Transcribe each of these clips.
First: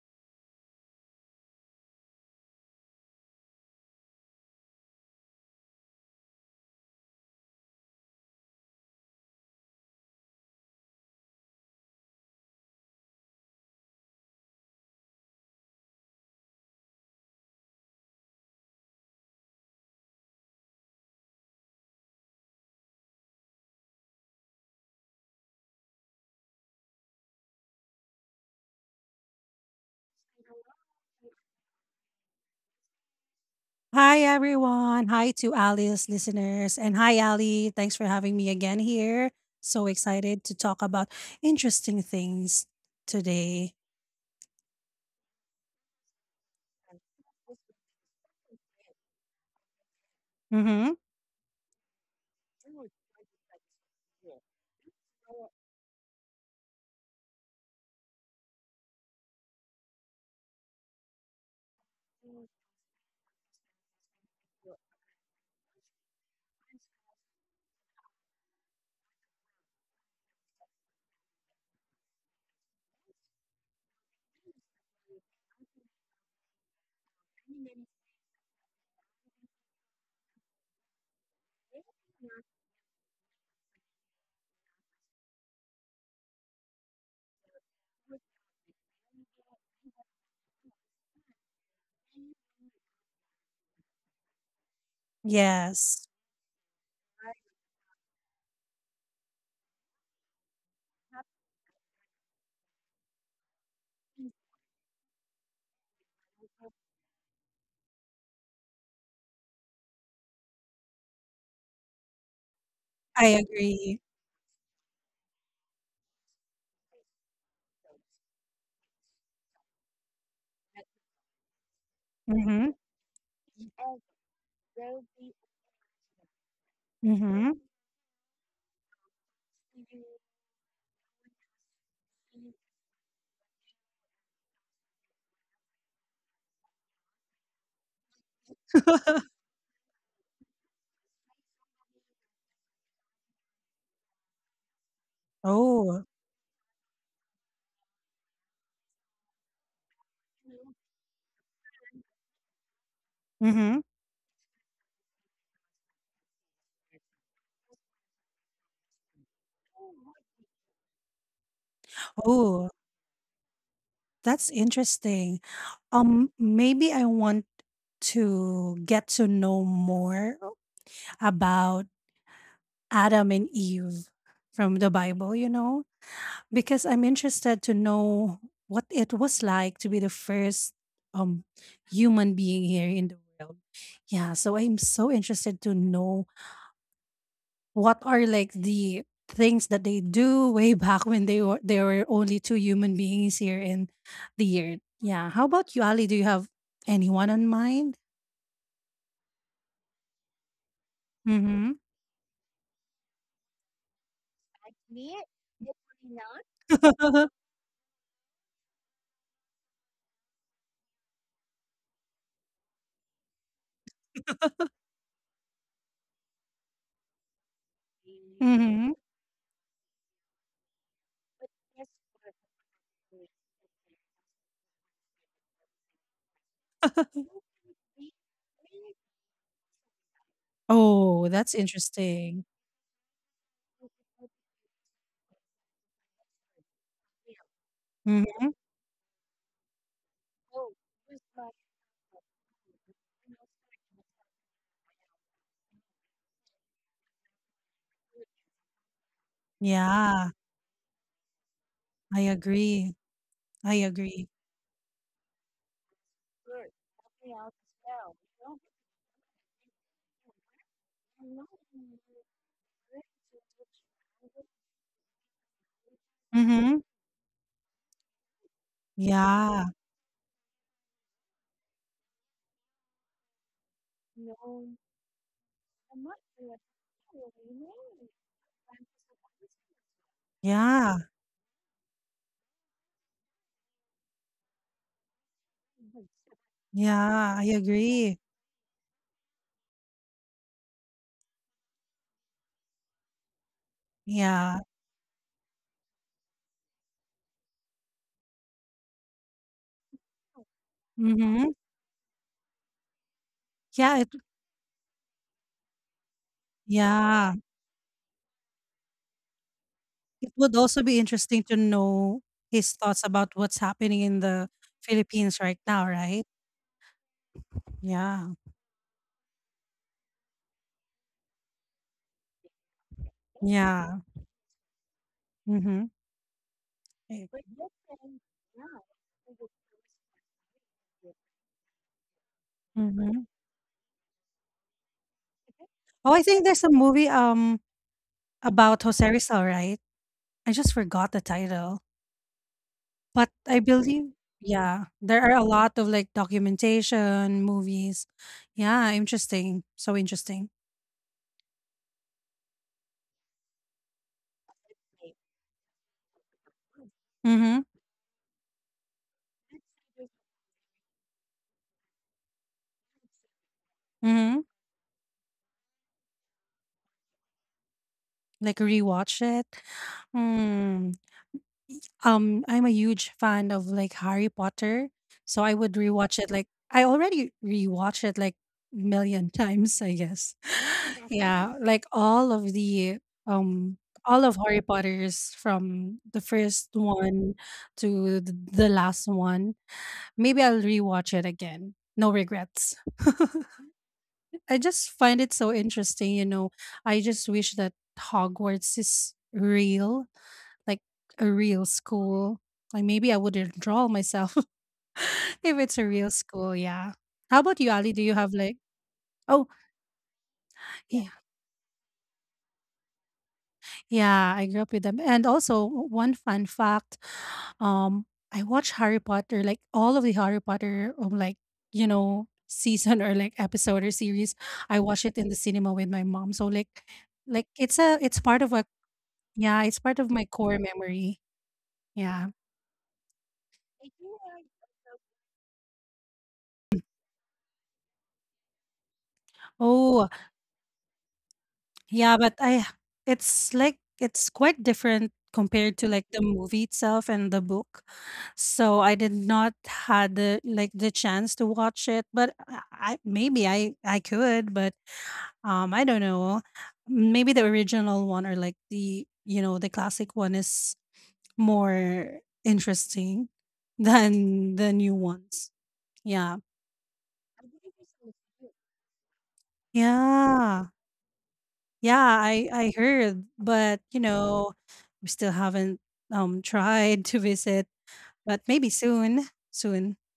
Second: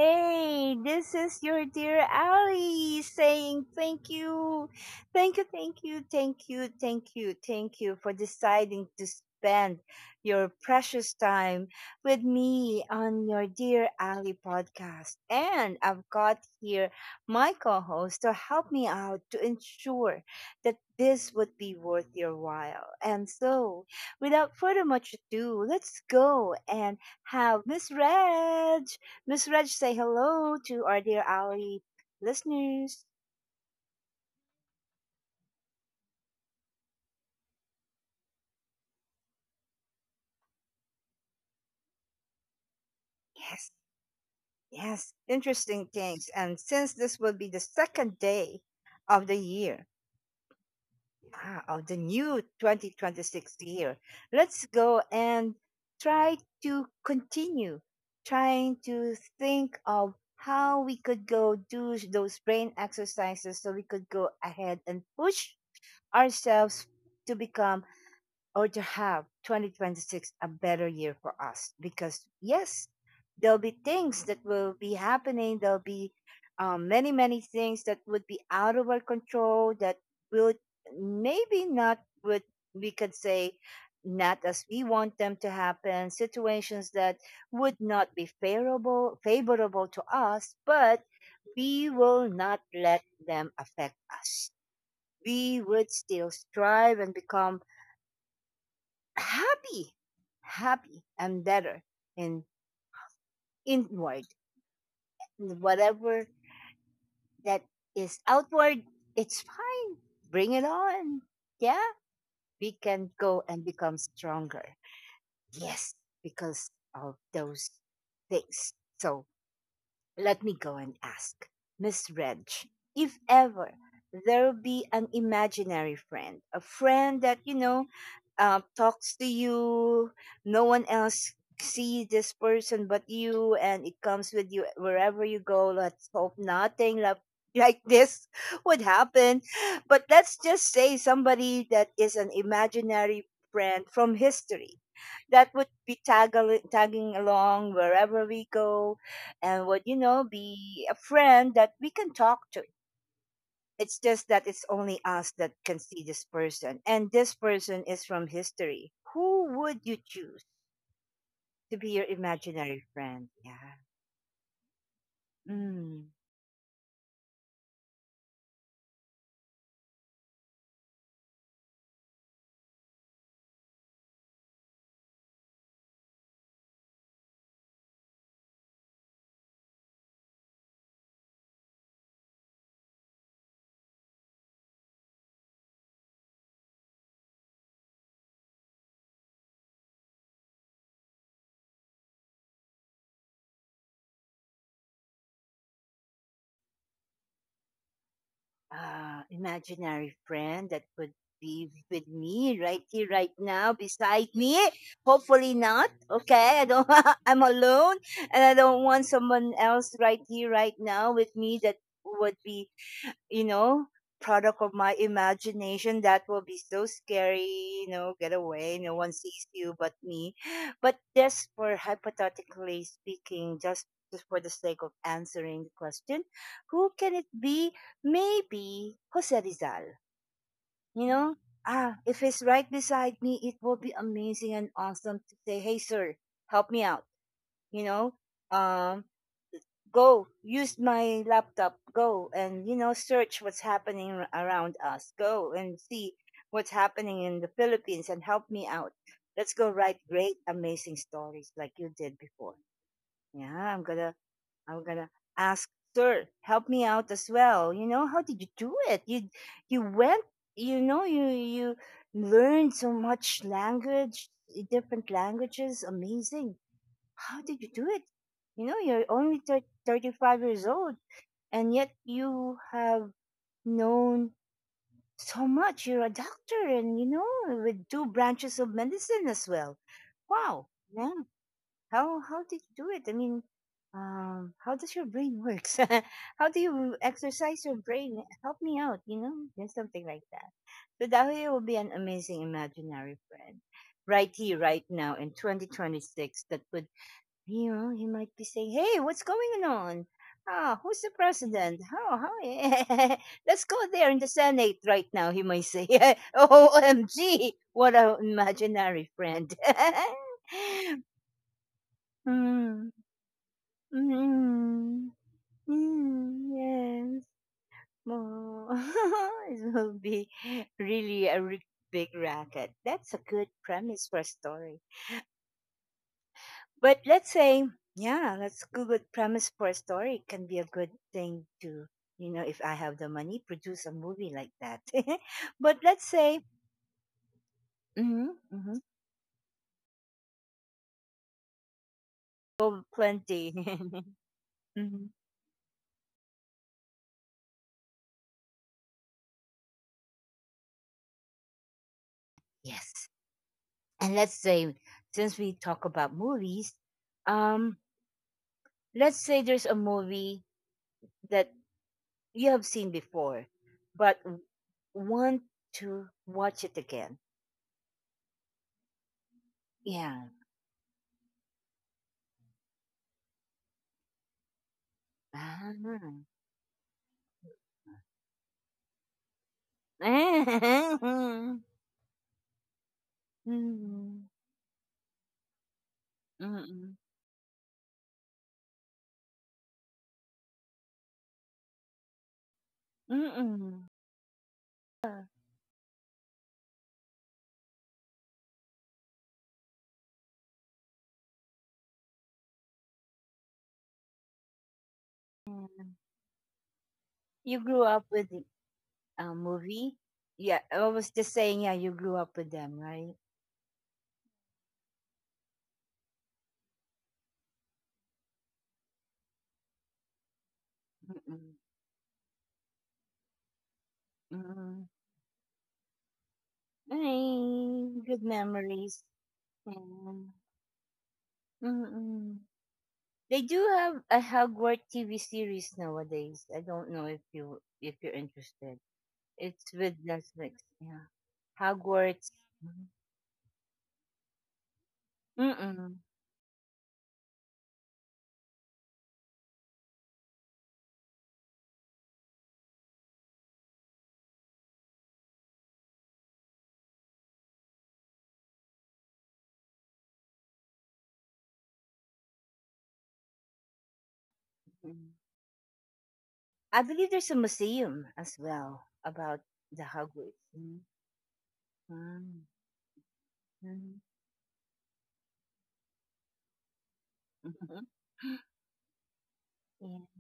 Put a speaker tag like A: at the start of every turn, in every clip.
A: hey, this is your dear Ali saying thank you, thank you, thank you, thank you, thank you, thank you for deciding to spend your precious time with me on your Dear Ali podcast. And I've got here my co host to help me out to ensure that this would be worth your while. And so, without further much ado, let's go and have Miss Reg. Miss Reg, say hello to our dear Ali listeners.
B: Hi, everyone. Hi to Ali's listeners. And hi, Ali. Thanks for having me again here. So excited to talk about interesting things
A: Yes,
B: today.
A: yes, interesting things. And since this will be the second day of the year,
B: Mm-hmm.
A: ah, of the new 2026 year, let's go and try to continue trying to think of how we could go do those brain exercises so we could go ahead and push ourselves to become or to have 2026 a better year for us. Because yes, there'll be things that will be happening, there'll be many many things that would be out of our control that will maybe not would, we could say, not as we want them to happen, situations that would not be favorable to us, but we will not let them affect us. We would
B: Yes,
A: still strive and become happy, happy and better and inward. And whatever that is outward, it's fine. Bring it on. Yeah, we can
B: I
A: go and become
B: agree.
A: stronger. Yes, because of those things. So let me go and ask, Miss Reg,
B: Mm-hmm.
A: if ever there'll be an imaginary friend, a friend that,
B: Mm-hmm.
A: you know, talks to you, no one else sees this person but you, and it comes with you wherever you go. Let's hope nothing like, like this would happen. But let's just say somebody that is an imaginary friend from history that would be
B: Oh,
A: tagging along wherever we go, and would, you know, be a friend that we can talk to.
B: mm-hmm.
A: It's just that it's only us that can see this person, and this person is from history. Who would you choose to be your
B: Oh,
A: imaginary friend? Yeah.
B: that's interesting.
A: Mm.
B: Maybe I want to get to know more about Adam and Eve from the Bible, because I'm interested to know what it was like to be the first um human being here in the world. Yeah, so I'm so interested to know what are like the things that they do way back when they were there were only two human beings here in the earth. Yeah, how about you, Ali? Do you have anyone on mind?
A: Imaginary friend that would be
B: Mm-hmm.
A: with me right here right now beside me? Hopefully not. Okay, I don't I'm alone, and I don't want someone else right here right now with me that would be, you know, product of my imagination. That will be so scary, you know, get away.
B: Mm-hmm.
A: No one sees you but me. But just for hypothetically speaking, just for the sake of answering the question, who can it be? Maybe Jose Rizal. You
B: Oh,
A: know,
B: that's
A: ah, if he's
B: interesting.
A: right beside me, it will be amazing and awesome to say, "Hey, sir, help me out." You know,
B: Mm-hmm.
A: um, go use my laptop, go and, you know, search what's happening around us, go and see what's happening in the Philippines and help me out. Let's go write
B: Yeah,
A: great amazing stories like you did
B: I
A: before.
B: agree.
A: Yeah,
B: I
A: i'm gonna
B: agree.
A: i'm gonna ask, sir, help me out as well. You know, how did you do it? You went, you know, you learned so much language, different languages, amazing.
B: Mhm.
A: How did you do it? You know, you're only
B: Yeah,
A: 35 years old, and yet you have known so much. You're a doctor, and you know, with two branches of medicine as well. Wow.
B: yeah,
A: Yeah. How did you do it? I mean, how does your brain works? How do you
B: yeah, I
A: exercise your
B: agree.
A: brain? Help me out, you know, just something like that. So Dahoy will be an amazing imaginary friend right here,
B: Yeah.
A: right now in 2026 that could, you know, he might be saying, "Hey, what's going on? Ah, who's the
B: Mhm.
A: president? How? How? Let's go
B: Yeah, it
A: there in the Senate right now." He might say,
B: yeah.
A: "OMG, what a imaginary friend."
B: It would also be interesting to know his
A: Mm.
B: thoughts about what's happening in the
A: Mm.
B: Philippines right now, right?
A: Mm, yes.
B: Yeah.
A: Oh, it will be really a big racket. That's a good
B: Yeah.
A: premise for a story.
B: Mhm.
A: But
B: I
A: let's say, yeah, let's Google premise for a story, can be a good thing to, you know, if I have the
B: Mhm.
A: money, produce a movie like that. But let's
B: Oh, I
A: say,
B: think there's a movie
A: mm-hmm, mm-hmm,
B: about Jose Rizal, right? I just forgot the title.
A: oh,
B: But
A: plenty.
B: I believe, yeah,
A: Hmm.
B: there are a lot of, like, documentation, movies. Yeah, interesting, so interesting.
A: Yes. And let's say, since we talk about movies,
B: Mhm,
A: um, let's say there's a movie that you have seen before, but
B: mhm,
A: want to watch it again.
B: like, rewatch it.
A: Yeah.
B: Mm, I'm a huge fan of, like, Harry Potter, so I would rewatch it, like I already rewatched it, like, million times, I guess. Yeah,
A: Ah.
B: like, um all
A: Mhm.
B: of Harry Potters from the first
A: Mm.
B: one to th the last one. Maybe I'll rewatch it again. No regrets.
A: Mm.
B: I just find it so interesting. I just wish that Hogwarts is real, like a real school. Like maybe I would enroll myself if it's a
A: Yeah.
B: real school, yeah. How about
A: You
B: you,
A: grew
B: Ali? Do
A: up
B: you
A: with
B: have
A: the,
B: like? Oh,
A: movie? Yeah, I
B: yeah.
A: was just saying, yeah, you grew up with them, right?
B: Yeah, I grew up with them. And also, one fun fact, um, I watch Harry Potter, like all of the Harry Potter, like,
A: Mm-mm.
B: season or like episode or series. I
A: Mm.
B: watch it in the cinema with my mom. So like
A: Ay,
B: it's
A: good
B: part of a,
A: memories.
B: yeah, it's part of my
A: Mm.
B: core memory. Yeah.
A: Mm-mm. They do have a Hogwarts TV series nowadays. I don't know if you if you're interested. It's with
B: Oh,
A: Netflix. Yeah,
B: yeah,
A: Hogwarts.
B: but I it's like it's quite different compared to
A: Mm-mm.
B: like the movie itself and the book. So I did not had the chance to watch it, but maybe I could, but I don't know. Maybe the original one or like the you know the classic one is more interesting than the new
A: Mm-mm.
B: ones. Yeah.
A: I believe there's a museum as well about the Hogwarts.
B: Yeah.
A: Mhm.
B: Yeah,
A: Mm,
B: I heard, but,
A: mhm.
B: we still haven't, tried to visit,
A: Mhm.
B: but maybe soon, soon.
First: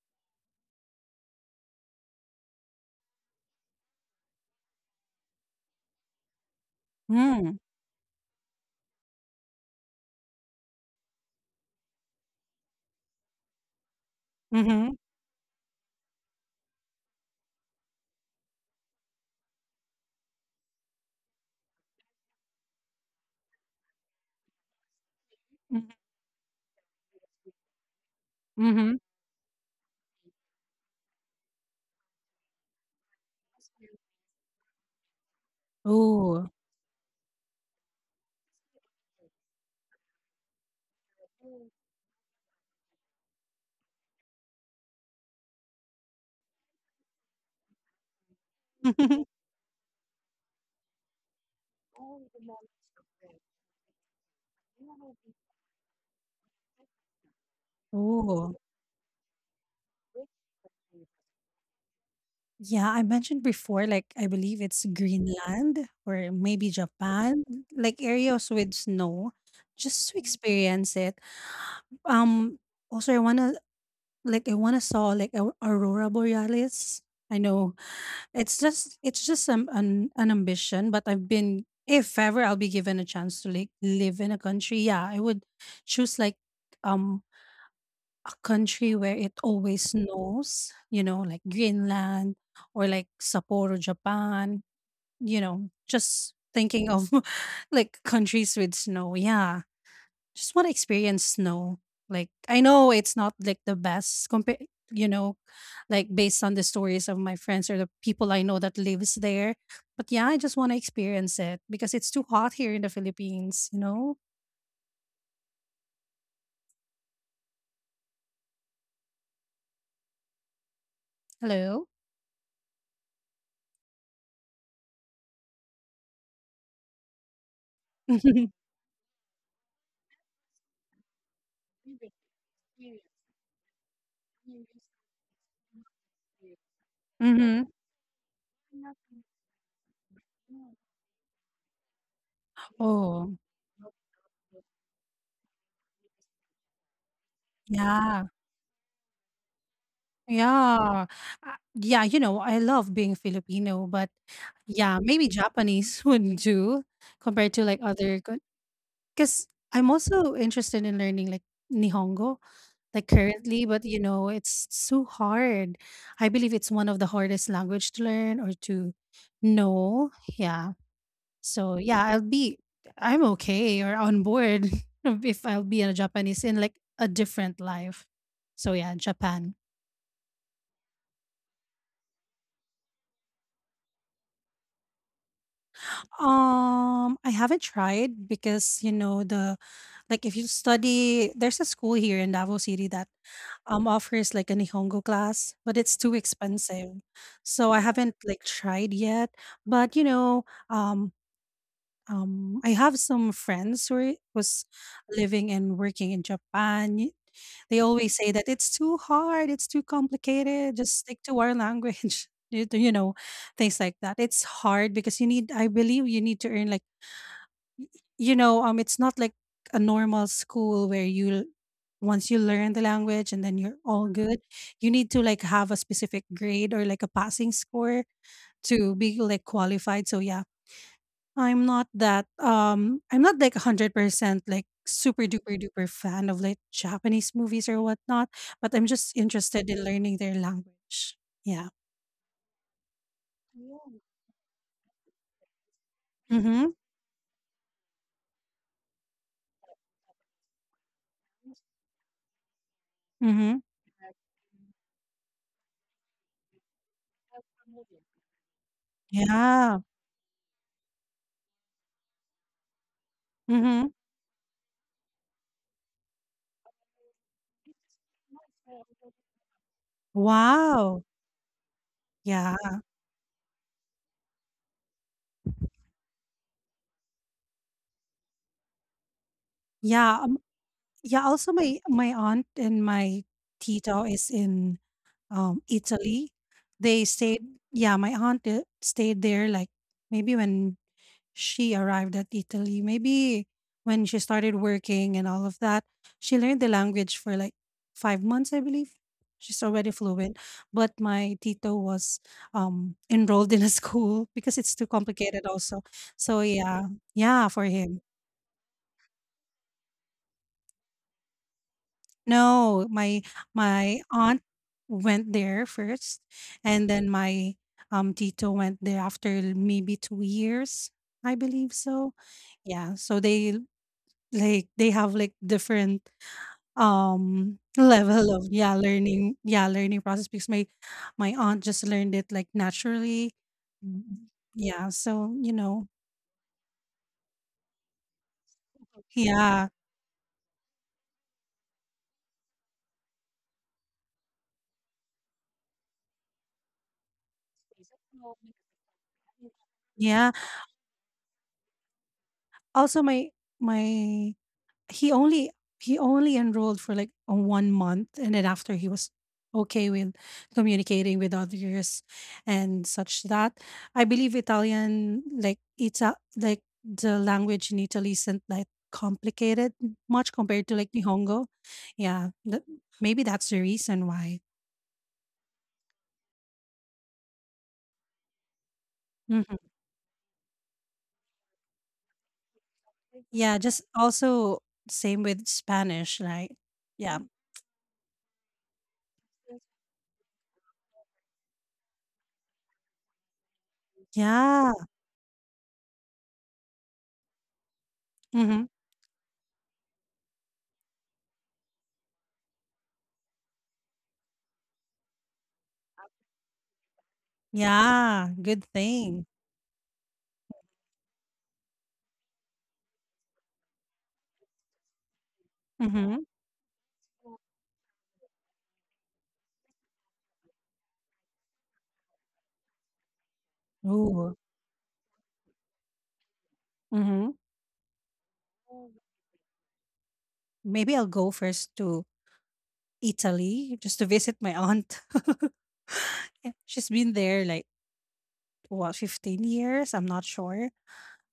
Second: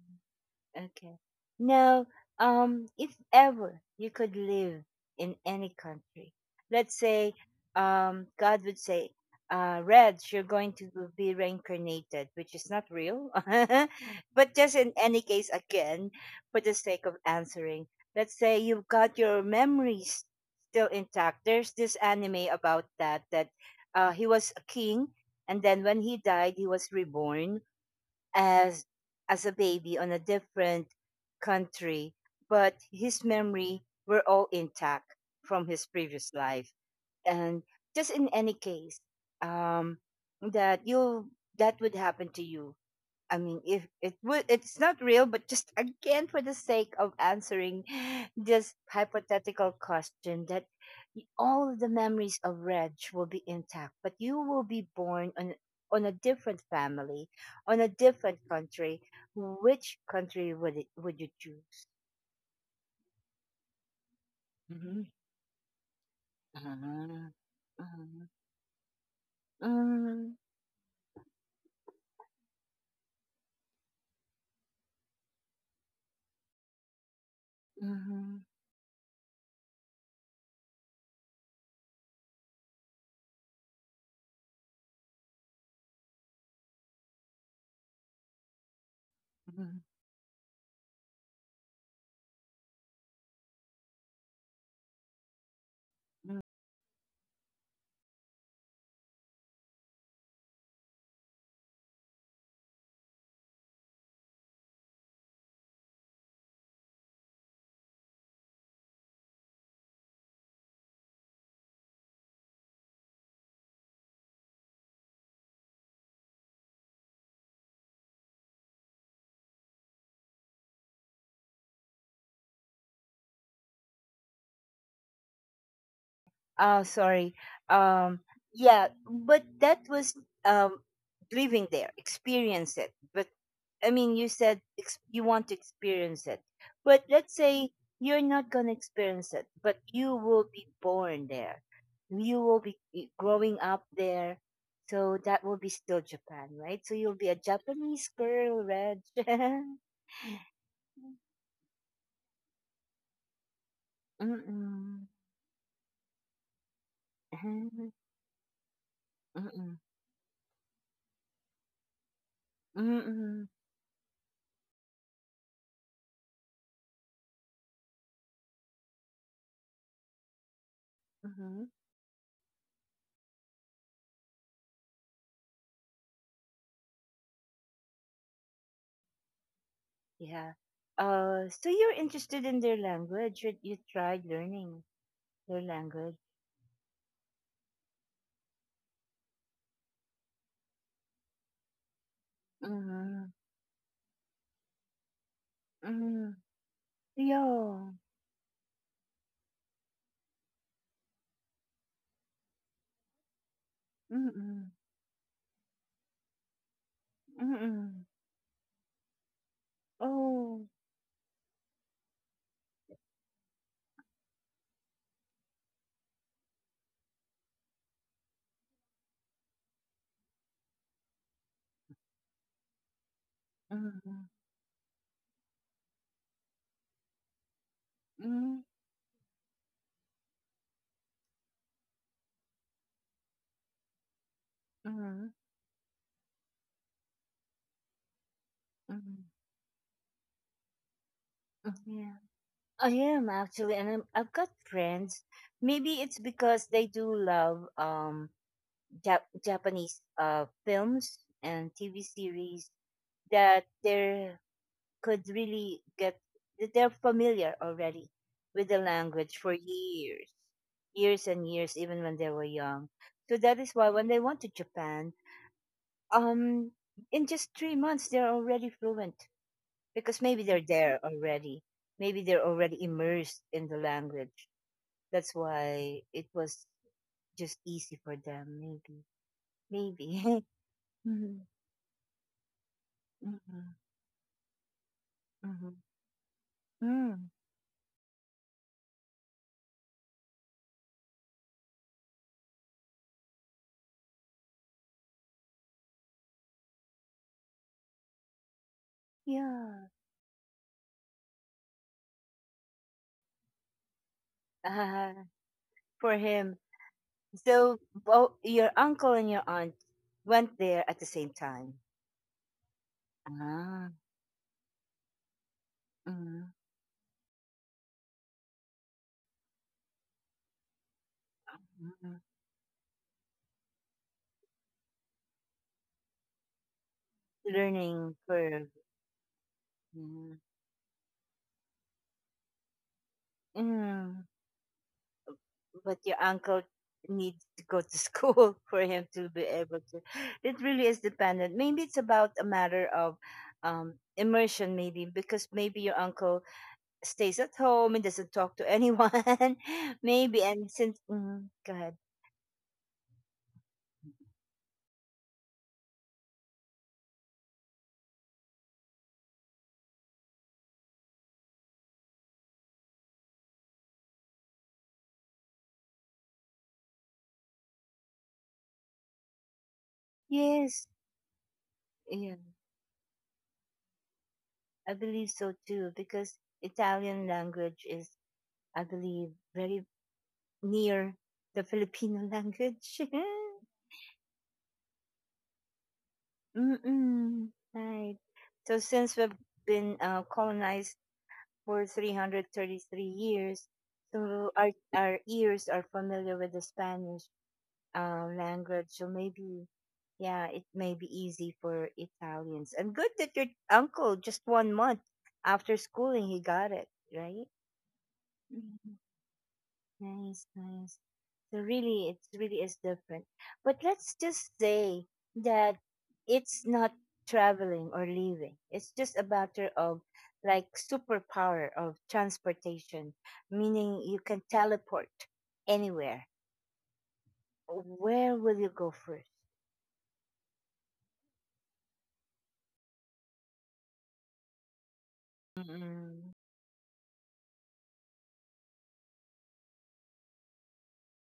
A: Okay. Now, if ever you could live in any country, let's say,
B: Mm,
A: God would say, Reds, you're going to be reincarnated, which is not real. But just in
B: mhm,
A: any case, again, for the sake of answering, let's say you've got your memories still intact. There's this anime about that, that, he was a king, and then
B: mhm,
A: when he died, he was reborn as
B: mhm.
A: a baby on a different country, but his memory were all intact from his previous
B: Ooh.
A: life. And just in any case, um, that you that would happen to you. I mean, if it would, it's not real, but just again for the sake of answering this hypothetical question, that all of the memories of Reg will be intact, but you will be born on a different family, on a different
B: Ooh.
A: country. Which country would it would you choose?
B: Yeah, I mentioned before, like, I believe it's
A: Mm-hmm.
B: Greenland or maybe
A: Uh-huh.
B: Japan, like,
A: uh
B: areas with snow just to experience it. Um, also, I wanna I wanna saw, like, a aurora borealis. I know.
A: uh,
B: It's just an ambition, but I've been if ever I'll be given a chance to like live in a country, yeah, I would choose like um a country where it
A: Mm-hmm.
B: always snows, like Greenland or like Sapporo, Japan, just thinking of like countries with snow. Yeah, just want to experience snow. Like I know it's not like the best you know, like based on the stories of my friends or the people I know that lives there. But yeah, I just want to experience it because it's too hot here in the Philippines, you know? Hello?
A: Oh, sorry. Um, yeah, but that was, um, living there, experience it. But I mean, you said you want to experience it. But let's
B: hmm
A: say you're not going to experience it, but you will be born there. You will be
B: Oh,
A: growing up there. So that will be still Japan, right? So you'll be a Japanese
B: yeah.
A: girl, Reg.
B: Yeah. Yeah, I love being Filipino, but yeah,
A: Mm-mm.
B: maybe Japanese would do compared to like
A: Mm-mm.
B: other. 'Cause I'm also interested in learning, like, Nihongo, like,
A: Mm-mm.
B: currently, but, it's so hard. I believe it's one of the hardest language to learn or to know, yeah.
A: Mm-mm.
B: So, yeah, I'm okay or on board if I'll be a Japanese in, like, a different life. So, yeah, Japan.
A: Yeah. So you're interested in their language. You tried learning their language.
B: I haven't tried because, the like, if you study there's a school here in Davao City that
A: Mm-hmm.
B: offers like a Nihongo class, but it's too
A: Mm-hmm.
B: expensive. So I
A: Yeah.
B: haven't like tried yet. But I have some friends who
A: Mm-hmm.
B: was living and working in Japan. They
A: Mm-hmm.
B: always say that it's too hard, it's too
A: Oh.
B: complicated, just stick to our language. Things like that. It's hard because you need I believe you need to earn like y- it's not like a normal school where you once you learn the language and then you're all
A: Mm-hmm.
B: good. You need to like have a specific grade or like a passing score
A: Mm-hmm.
B: to be like qualified. So yeah, I'm not like 100% like super
A: Mm-hmm.
B: duper duper fan of like Japanese movies or whatnot, but I'm just
A: Mm-hmm.
B: interested in learning their language. Yeah.
A: Yeah. I am actually, and I've got friends. Maybe it's because
B: Mhm.
A: they do love Japanese films and TV series
B: Mhm.
A: that they're could really get they're familiar already with the language for
B: Yeah.
A: years, years and years, even when they were young. So that is why
B: Mhm.
A: when they went to Japan, um, in just 3 months they're already fluent, because maybe they're there
B: Wow.
A: already, maybe they're
B: Yeah.
A: already immersed in the language. That's why it was just easy for them, maybe, maybe.
B: Yeah. Yeah,
A: Mm-hmm.
B: also my aunt and my
A: Mm-hmm.
B: tito is in
A: Mm-hmm.
B: Italy. They
A: Mm.
B: stayed yeah, my aunt, stayed there like maybe when she arrived at Italy, maybe when she started working and all of that. She learned the language for like 5 months, I believe. She's already
A: Yeah.
B: fluent, but my tito was enrolled in a school because it's too complicated also.
A: For
B: So
A: him.
B: yeah, yeah, for
A: So
B: him.
A: both your uncle and your aunt went there at the same time.
B: No, my
A: Ah,
B: my aunt went there first,
A: mm,
B: and then my tito went there after maybe 2 years, I believe so.
A: mm,
B: Yeah, so they like they have like different
A: learning
B: level of
A: curve.
B: learning process
A: Mm,
B: because my aunt just learned it like naturally.
A: mm.
B: Mm, yeah, so
A: But your uncle needs to go to school for him to be
B: yeah,
A: able to. It really is dependent. Maybe it's about a matter of, immersion, maybe because maybe your uncle stays at home and doesn't talk to anyone.
B: yeah.
A: Maybe, and since mm, go ahead.
B: Also my he only he only enrolled for like a one month and then after he was okay with communicating with others and such that I believe Italian, like, like the language in Italy isn't like complicated much compared to
A: Yes.
B: like Nihongo, yeah, maybe that's the reason why.
A: I believe so too, because Italian language is, I believe,
B: Hmm,
A: very near the Filipino language.
B: yeah, just also same with Spanish, right? Yeah,
A: Mm-mm. Right. So since we've been, colonized for 333 years, so
B: yeah.
A: our ears are familiar with the Spanish,
B: Hmm,
A: language. So maybe, yeah, it may be easy for Italians. And good that your uncle, just 1 month after schooling, he got it right.
B: yeah, good thing.
A: Nice, nice. So really, it really is different. But let's just say that
B: Mm-hmm.
A: it's not traveling or leaving. It's just a matter of like superpower of transportation, meaning you
B: Ooh.
A: can teleport anywhere.
B: hmm
A: Where will you go first?
B: Maybe I'll go first to Italy just to visit my aunt.
A: Mm-mm.
B: She's been there like what 15 years, I'm not sure.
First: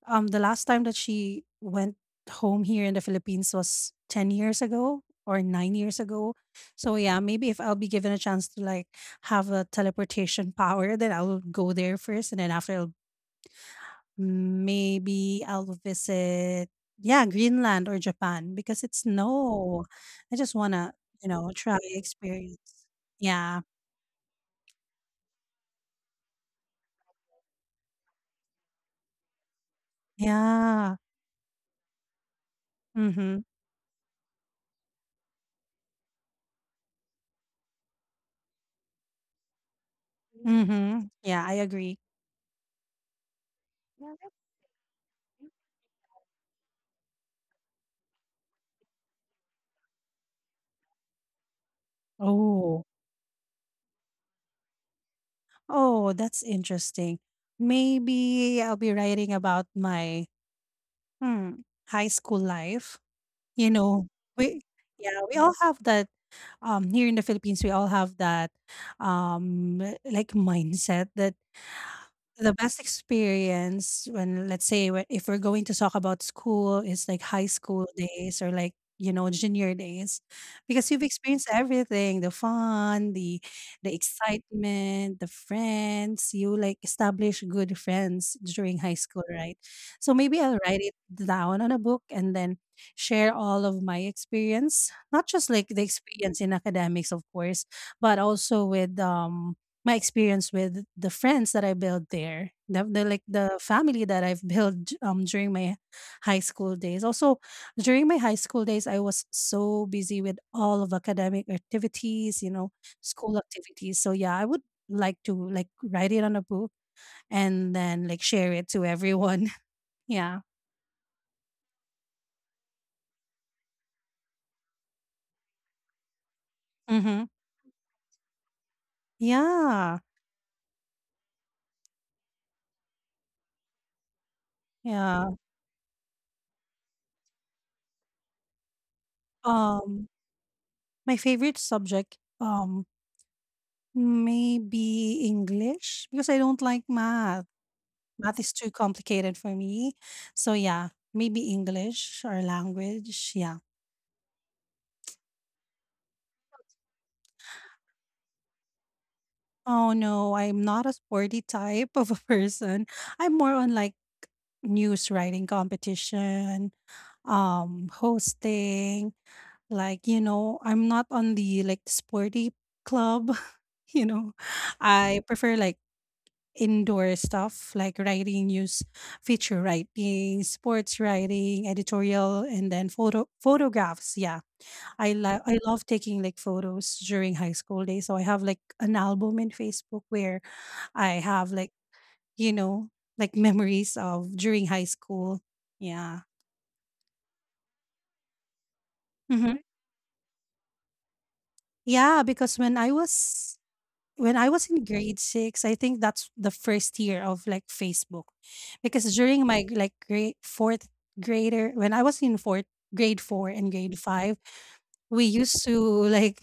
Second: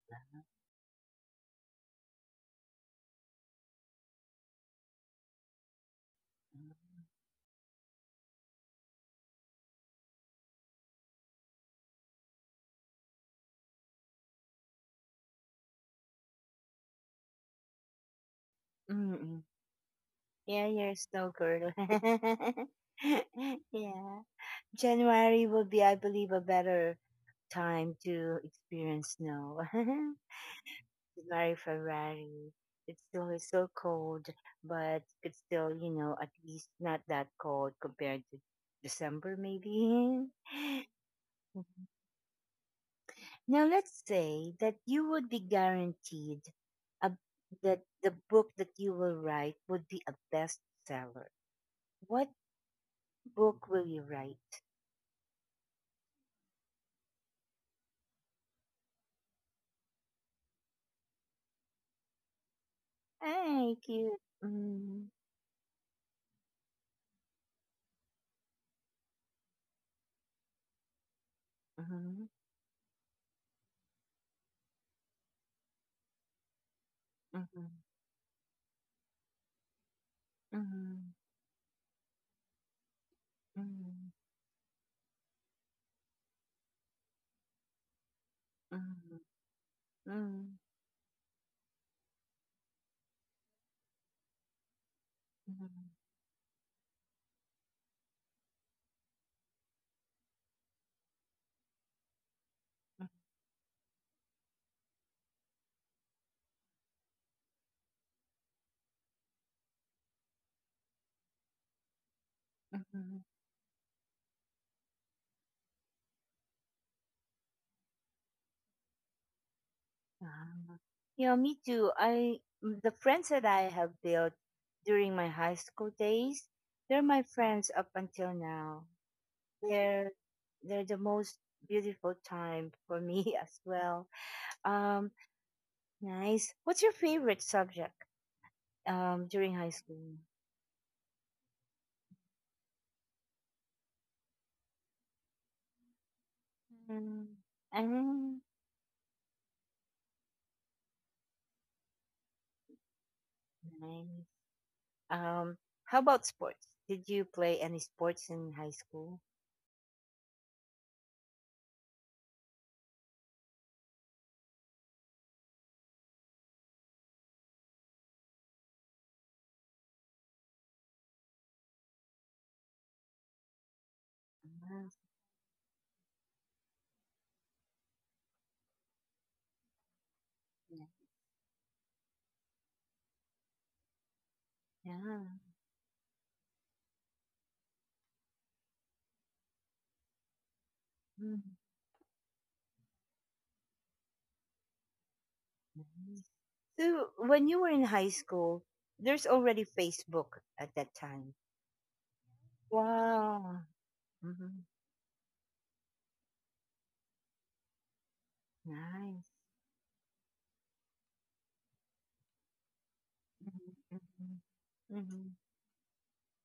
B: The last time that she went home here in the Philippines was 10 years ago or 9 years ago. So yeah, maybe if I'll be given a chance to like have a teleportation power, then I'll go there first, and then after I'll maybe I'll visit, yeah, Greenland or Japan because it's
A: Mm-mm.
B: snow. I just
A: Yeah, you're
B: wanna,
A: a snow girl.
B: try experience. Yeah.
A: Yeah. January will be, I believe, a better time to experience snow.
B: Yeah.
A: It's very Ferrari. It's still
B: Mhm.
A: is so cold, but it's still, you know, at least not that cold compared to December, maybe.
B: Mhm. Yeah, I
A: Mhm.
B: agree.
A: Now, let's say that you would be guaranteed a, that the book that you will write would be a bestseller. What
B: Oh.
A: book will you write?
B: Oh, that's interesting. Maybe I'll be writing about my hmm, high school life. You
A: Hey,
B: know,
A: cute.
B: we
A: Mm-hmm.
B: yeah, we all have that here in the Philippines, we all have that um like mindset that
A: Mm-hmm.
B: the best experience, when, let's say, we, if we're going to talk about school, is like high school days or like, junior days, because you've
A: Mm-hmm.
B: experienced everything, the fun, the
A: Mm-hmm.
B: excitement, the friends, you like establish good friends during high
A: Mm-hmm. Mm-hmm.
B: school, right? So maybe
A: Mm-hmm.
B: I'll write it down on a book and then share all of my experience, not just like the experience in academics, of course, but also with my experience with the friends that I built there, the, the
A: Mm-hmm.
B: like the family that I've built during my high school days. Also, during my high school days, I was so busy with all of academic activities,
A: Mm-hmm.
B: school activities. So yeah, I would like to like write it on a book and then like share it to everyone. Yeah.
A: Ah. Yeah, me too. The friends that I have built during my high school days, they're my
B: Mm-hmm.
A: friends up until now.
B: Yeah.
A: They're they're the most beautiful time for me as well. Um,
B: Yeah.
A: nice. What's your favorite subject during high
B: Um,
A: school?
B: my favorite subject, maybe English, because I don't like
A: Mm,
B: math. Math
A: um,
B: is too complicated for me. So yeah, maybe English or language. Yeah.
A: nice. Um, how about sports? Did you play any sports in high school?
B: Oh no, I'm not a sporty type of a person. I'm more on like news writing competition, hosting, like, I'm not on the like sporty club, you know.
A: Ah,
B: I prefer like indoor stuff, like writing news, feature writing,
A: yeah.
B: sports writing, editorial, and then photographs. Yeah, I
A: Yeah.
B: love I love taking like photos during high school days. So I have like an album in Facebook where I
A: Mm.
B: have you know, like memories of during high school.
A: Mhm.
B: Yeah.
A: So when you were in high school, there's
B: hmm
A: already Facebook at that time.
B: Yeah, because
A: Wow.
B: when I
A: Hmm.
B: was in grade six, I think that's the first year of like Facebook. Because
A: Nice.
B: during my like grade fourth grader, when I was in fourth grade four and
A: Mm-hmm.
B: grade five,
A: Mm-hmm.
B: we used to like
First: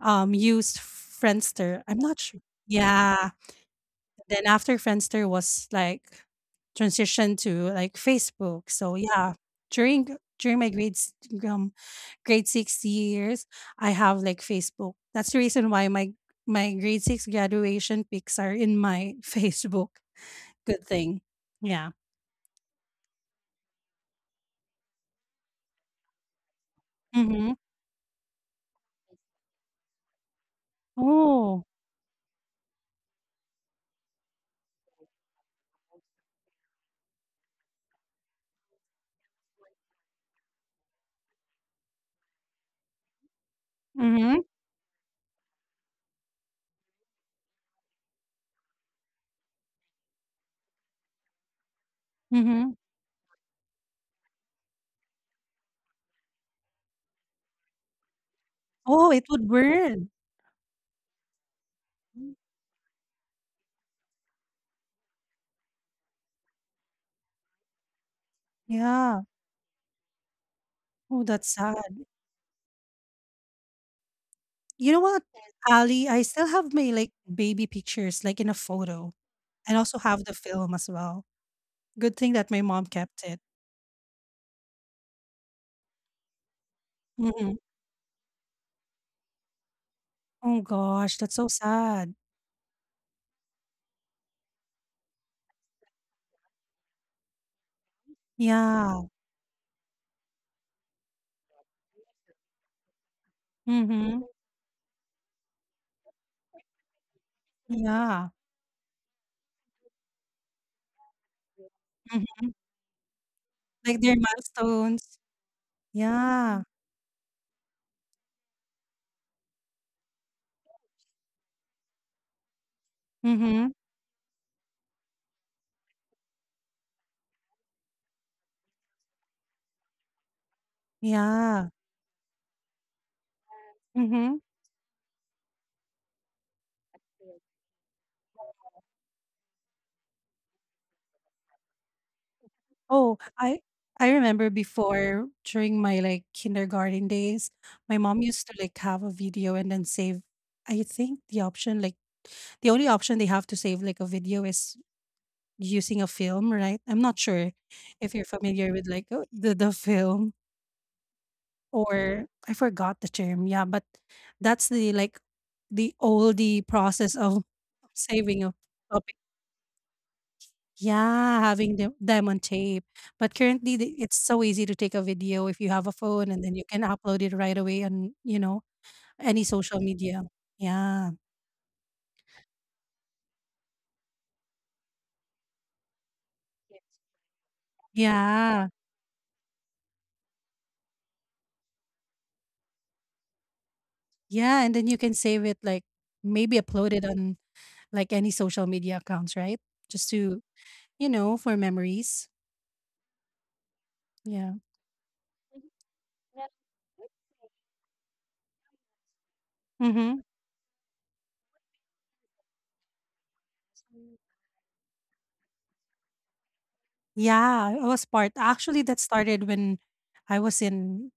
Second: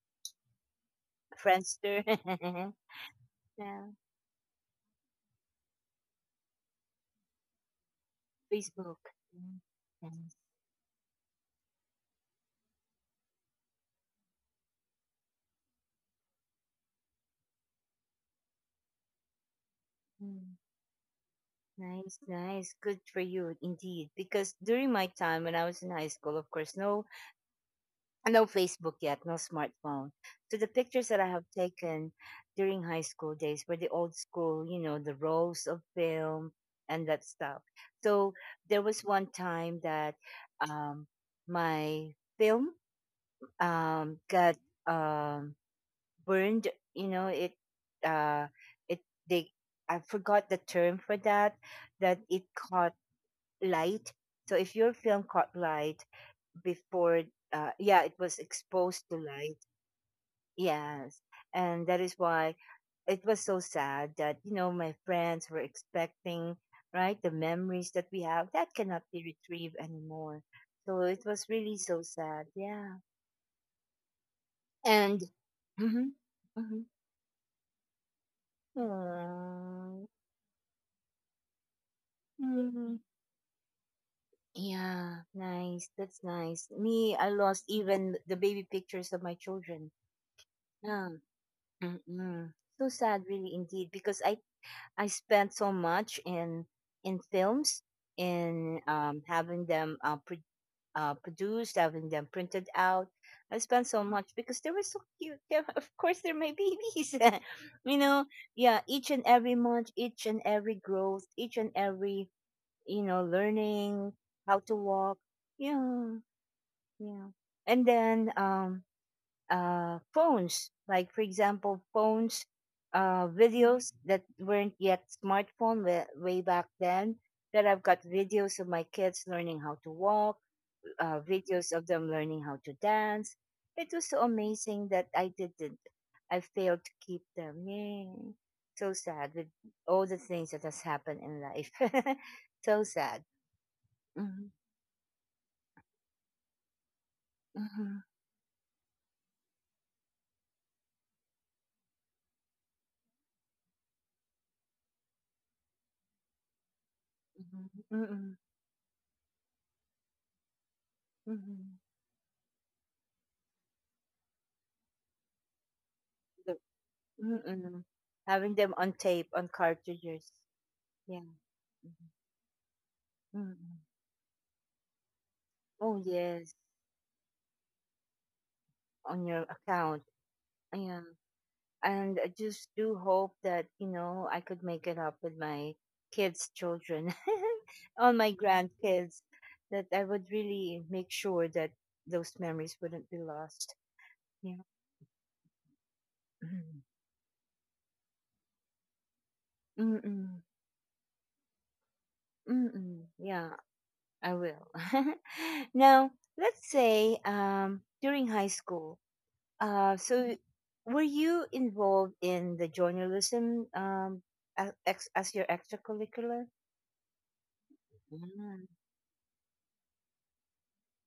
B: use Friendster. I'm
A: Friendster.
B: not sure. Yeah.
A: Yeah.
B: Then after Friendster was like transitioned to like Facebook. So
A: Facebook.
B: yeah,
A: Mm.
B: during
A: Nice.
B: during my um grade six years, I have like Facebook. That's the reason why my grade six graduation pics are in my Facebook.
A: Mm.
B: Good thing. Yeah.
A: Nice, nice. Good for you indeed. Because during my time when I was in high school, of course, no
B: Mm-hmm.
A: uh, no Facebook yet, no smartphone. So the pictures that I have
B: Oh.
A: taken during high school days were the old school, you know, the rolls of film and that stuff. So there was one time that um, my film
B: Mm-hmm.
A: got um, burned. You know, it uh, it they I forgot the term for that. That it
B: Mm-hmm.
A: caught light. So if your film caught light before, yeah, it was
B: Oh,
A: exposed to
B: it would
A: light.
B: burn.
A: Yes. And that is why it was so sad that, you know, my friends were expecting, right, the memories that we have that cannot
B: Yeah.
A: be retrieved anymore. So
B: Oh,
A: it
B: that's
A: was really
B: sad.
A: so sad. Yeah.
B: You know
A: And,
B: what,
A: mm-hmm,
B: Ali? I still have
A: mm-hmm.
B: my baby pictures, like in a photo. And also have the film as well. Good thing that my mom
A: Mm-hmm.
B: kept it.
A: Yeah, nice. That's nice. Me, I
B: Mhm.
A: lost even the baby pictures of my children.
B: Oh
A: Yeah.
B: gosh, that's so sad.
A: Mm-mm. So sad, really, indeed, because I spent so much in films, in
B: Yeah.
A: having them produced, having them printed out. I spent so
B: Mhm.
A: much because they were so cute. Of course, they're my babies. You know,
B: Yeah.
A: yeah. Each and every month, each and every growth, each and every,
B: Mhm.
A: you know,
B: Like
A: learning
B: their
A: how to
B: milestones.
A: walk. Yeah,
B: Yeah.
A: yeah. And then phones. Like for example, phones,
B: Mhm.
A: videos that weren't yet smartphone way, way back then. That I've got videos of my kids learning how to walk,
B: Yeah.
A: videos of them learning how to dance. It was so
B: Mhm.
A: amazing that I didn't. I failed to keep them. Yay! So sad with all the things that has happened in life. So
B: Oh,
A: sad.
B: I I
A: Mm-hmm,
B: remember before during my kindergarten days, my
A: mm-hmm,
B: mom used to have a video and then save I think the option the only option they have to save like a video is using a film, right? I'm not sure
A: mm-hmm,
B: if you're
A: mm-hmm,
B: familiar with like the film
A: mm-hmm.
B: or I forgot the term. Yeah, but that's the the oldie process of
A: Mm-mm.
B: saving a
A: Having them on
B: topic.
A: tape, on cartridges. Yeah.
B: Yeah, having them on tape. But currently,
A: Mm-mm.
B: it's so easy to take a video if you have a
A: Oh,
B: phone, and then
A: yes.
B: you can upload it right away on you know
A: On
B: any
A: your
B: social
A: account.
B: media.
A: Yeah.
B: Yeah,
A: And I just do hope that, you know, I could make it up with my kids' children, on my
B: yeah,
A: grandkids, that I would really make sure that those memories wouldn't be lost.
B: yeah,
A: Yeah.
B: and then you can save it like maybe
A: Mhm.
B: upload it on like any social media accounts, right? Just to
A: Mm-mm.
B: you know, for memories.
A: Mm-mm. Yeah, I
B: Yeah.
A: will. Now, let's say, during high school, Uh,
B: Mhm.
A: so, were you involved in the journalism as, as your extracurricular?
B: Yeah, I was part
A: Yeah.
B: actually, that started when I was in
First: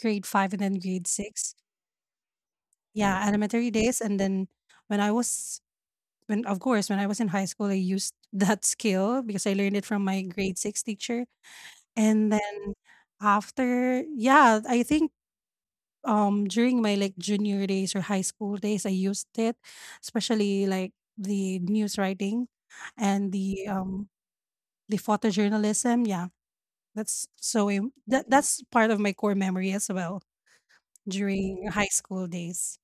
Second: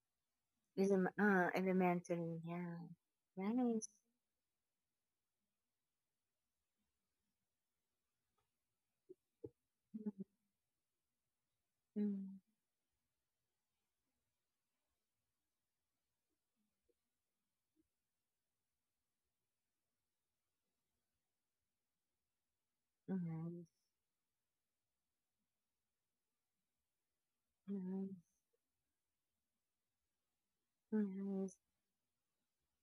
B: grade 5 and then grade 6.
A: Elementary, yeah.
B: Yeah, elementary
A: Nice.
B: days, and then when I was when of course, when I was in high school, I used that skill because I learned it from my grade 6 teacher, and
A: Mm.
B: then after yeah, I think, during my, like, junior days or high school days, I used it, especially, like, the news writing and
A: Nice,
B: the photojournalism. Yeah, that's so im-
A: nice,
B: that that's part of my core memory as well
A: nice.
B: during high school days.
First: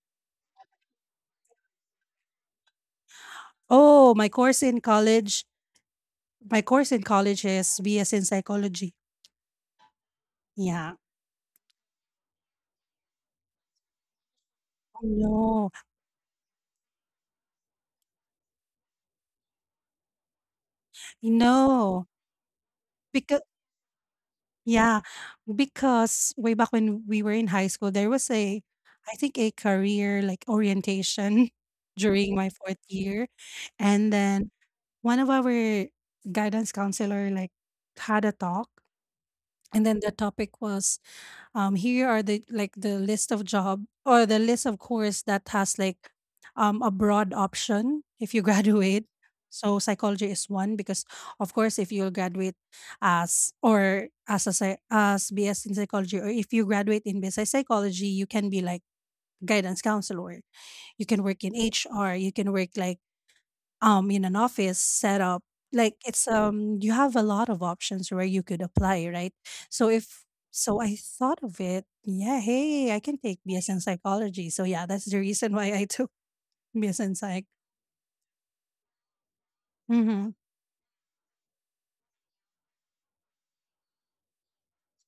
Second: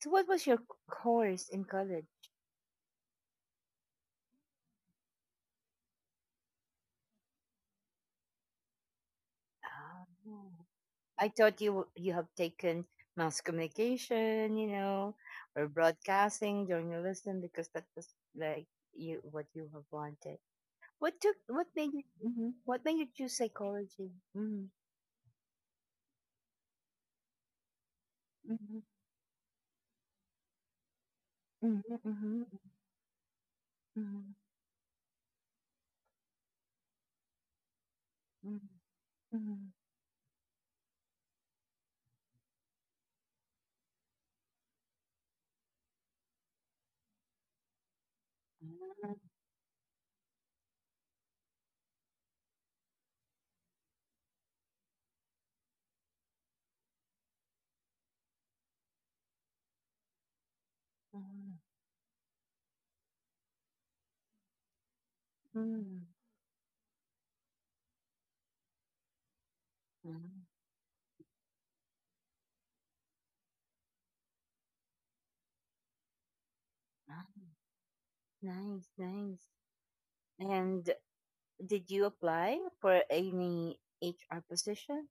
A: So, what was your course in college?
B: Oh, my course in college, my course in college is BS in psychology.
A: Oh,
B: Yeah.
A: I thought you have taken mass communication, you know, or
B: No,
A: broadcasting, journalism, because that was like you what you have wanted. What took what made you
B: no,
A: mhm, what made you choose
B: because
A: psychology? Mhm,
B: yeah, because way back when we were in high school, there was a,
A: mhm,
B: I think a career like orientation during
A: mhm,
B: my fourth year, and
A: mhm,
B: then one of our guidance counselor like had a
A: mhm,
B: talk
A: mhm, mhm.
B: and then the topic was here are the list of job or the list of course that has like a broad option if you graduate. So psychology is one because of course if you'll graduate as a as BS in psychology or if you graduate in business psychology you can be like guidance counselor, you can work in
A: Ah,
B: HR, you can work like in an office setup.
A: mhm,
B: Like
A: mhm,
B: it's you have a lot of options where you could apply, right? so if
A: mhm.
B: so I thought of it, yeah, hey I can take BSN psychology. So yeah, that's the reason why I took BSN psych.
A: Nice, nice.
B: Hmm.
A: And did you apply for any HR positions?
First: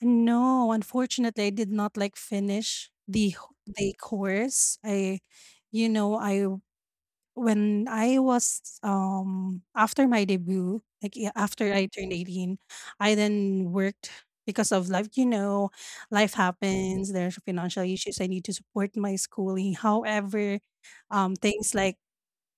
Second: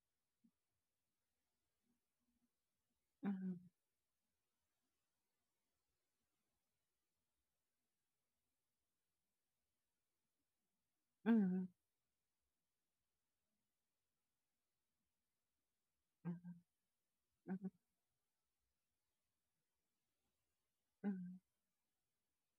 B: No, unfortunately I did not like finish
A: Mhm,
B: the course. I you know I when I was after my debut, like yeah,
A: mhm,
B: after I turned 18, I then worked because of life, you know, life
A: mhm,
B: happens, there's
A: mhm,
B: financial issues. I need to support my schooling. However,
A: mhm,
B: things like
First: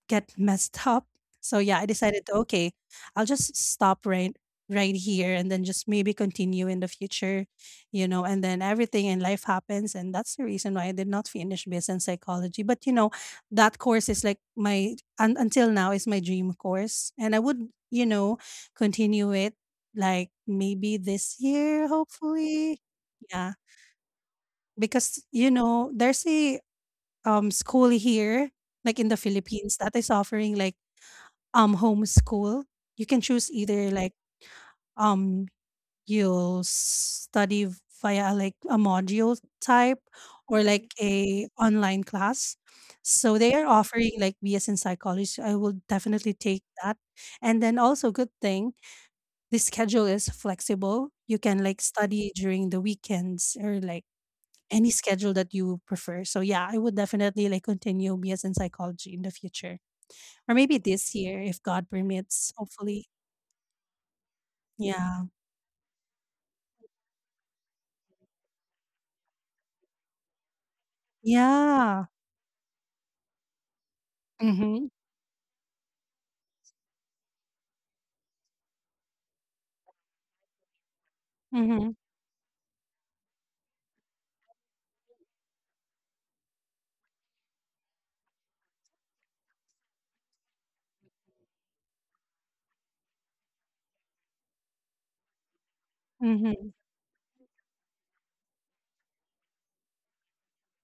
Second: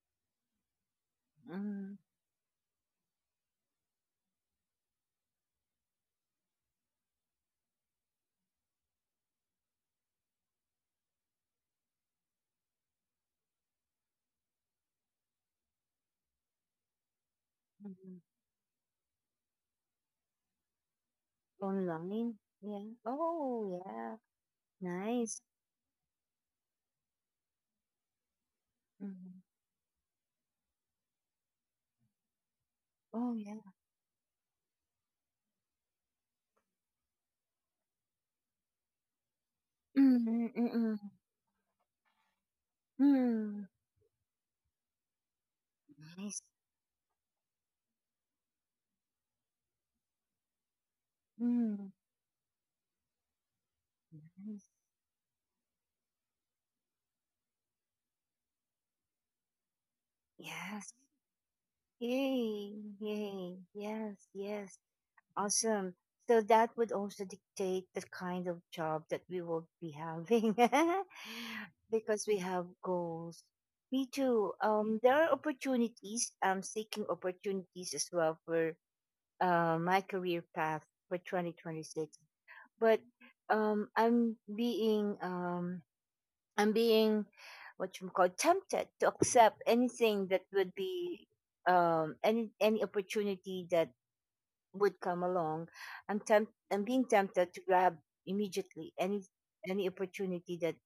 B: get messed up. So yeah, I
A: mhm,
B: decided, okay, I'll just stop right here and then just maybe continue in the future, you know, and then everything in life happens. And that's the reason why I did not finish business psychology. But you know, that course is until now is my dream course. And I would, you
A: mhm.
B: know, continue it like maybe this year,
A: Online?
B: hopefully.
A: Yeah.
B: Yeah.
A: Oh, yeah.
B: Because,
A: Nice.
B: you know, there's a school here, like in the
A: Mhm.
B: Philippines, that is offering like homeschool. You can
A: Oh,
B: choose
A: yeah.
B: either like um you'll study via like a module type or
A: Mm-mm-mm.
B: like a online class. So they
A: Mm.
B: are offering like BS in psychology. I will definitely
A: Nice.
B: take that. And then also good thing, the schedule is flexible. You can like
A: Mm,
B: study during the weekends or like
A: yes.
B: any schedule that you prefer. So yeah, I would definitely like continue BS in psychology in the future or maybe
A: Yes.
B: this year if God permits,
A: Yay.
B: hopefully.
A: Yay. Yes. Yes.
B: Yeah.
A: Awesome. So that would also dictate the kind of job that we will be having
B: Yeah.
A: because we have goals. Me too.
B: Mhm,
A: There are opportunities. I'm seeking opportunities as well for my career path for
B: mhm,
A: 2026. But um, I'm being um, I'm being what you call tempted to accept anything that would be any opportunity that would come along.
B: mhm,
A: I'm being tempted to grab immediately any opportunity that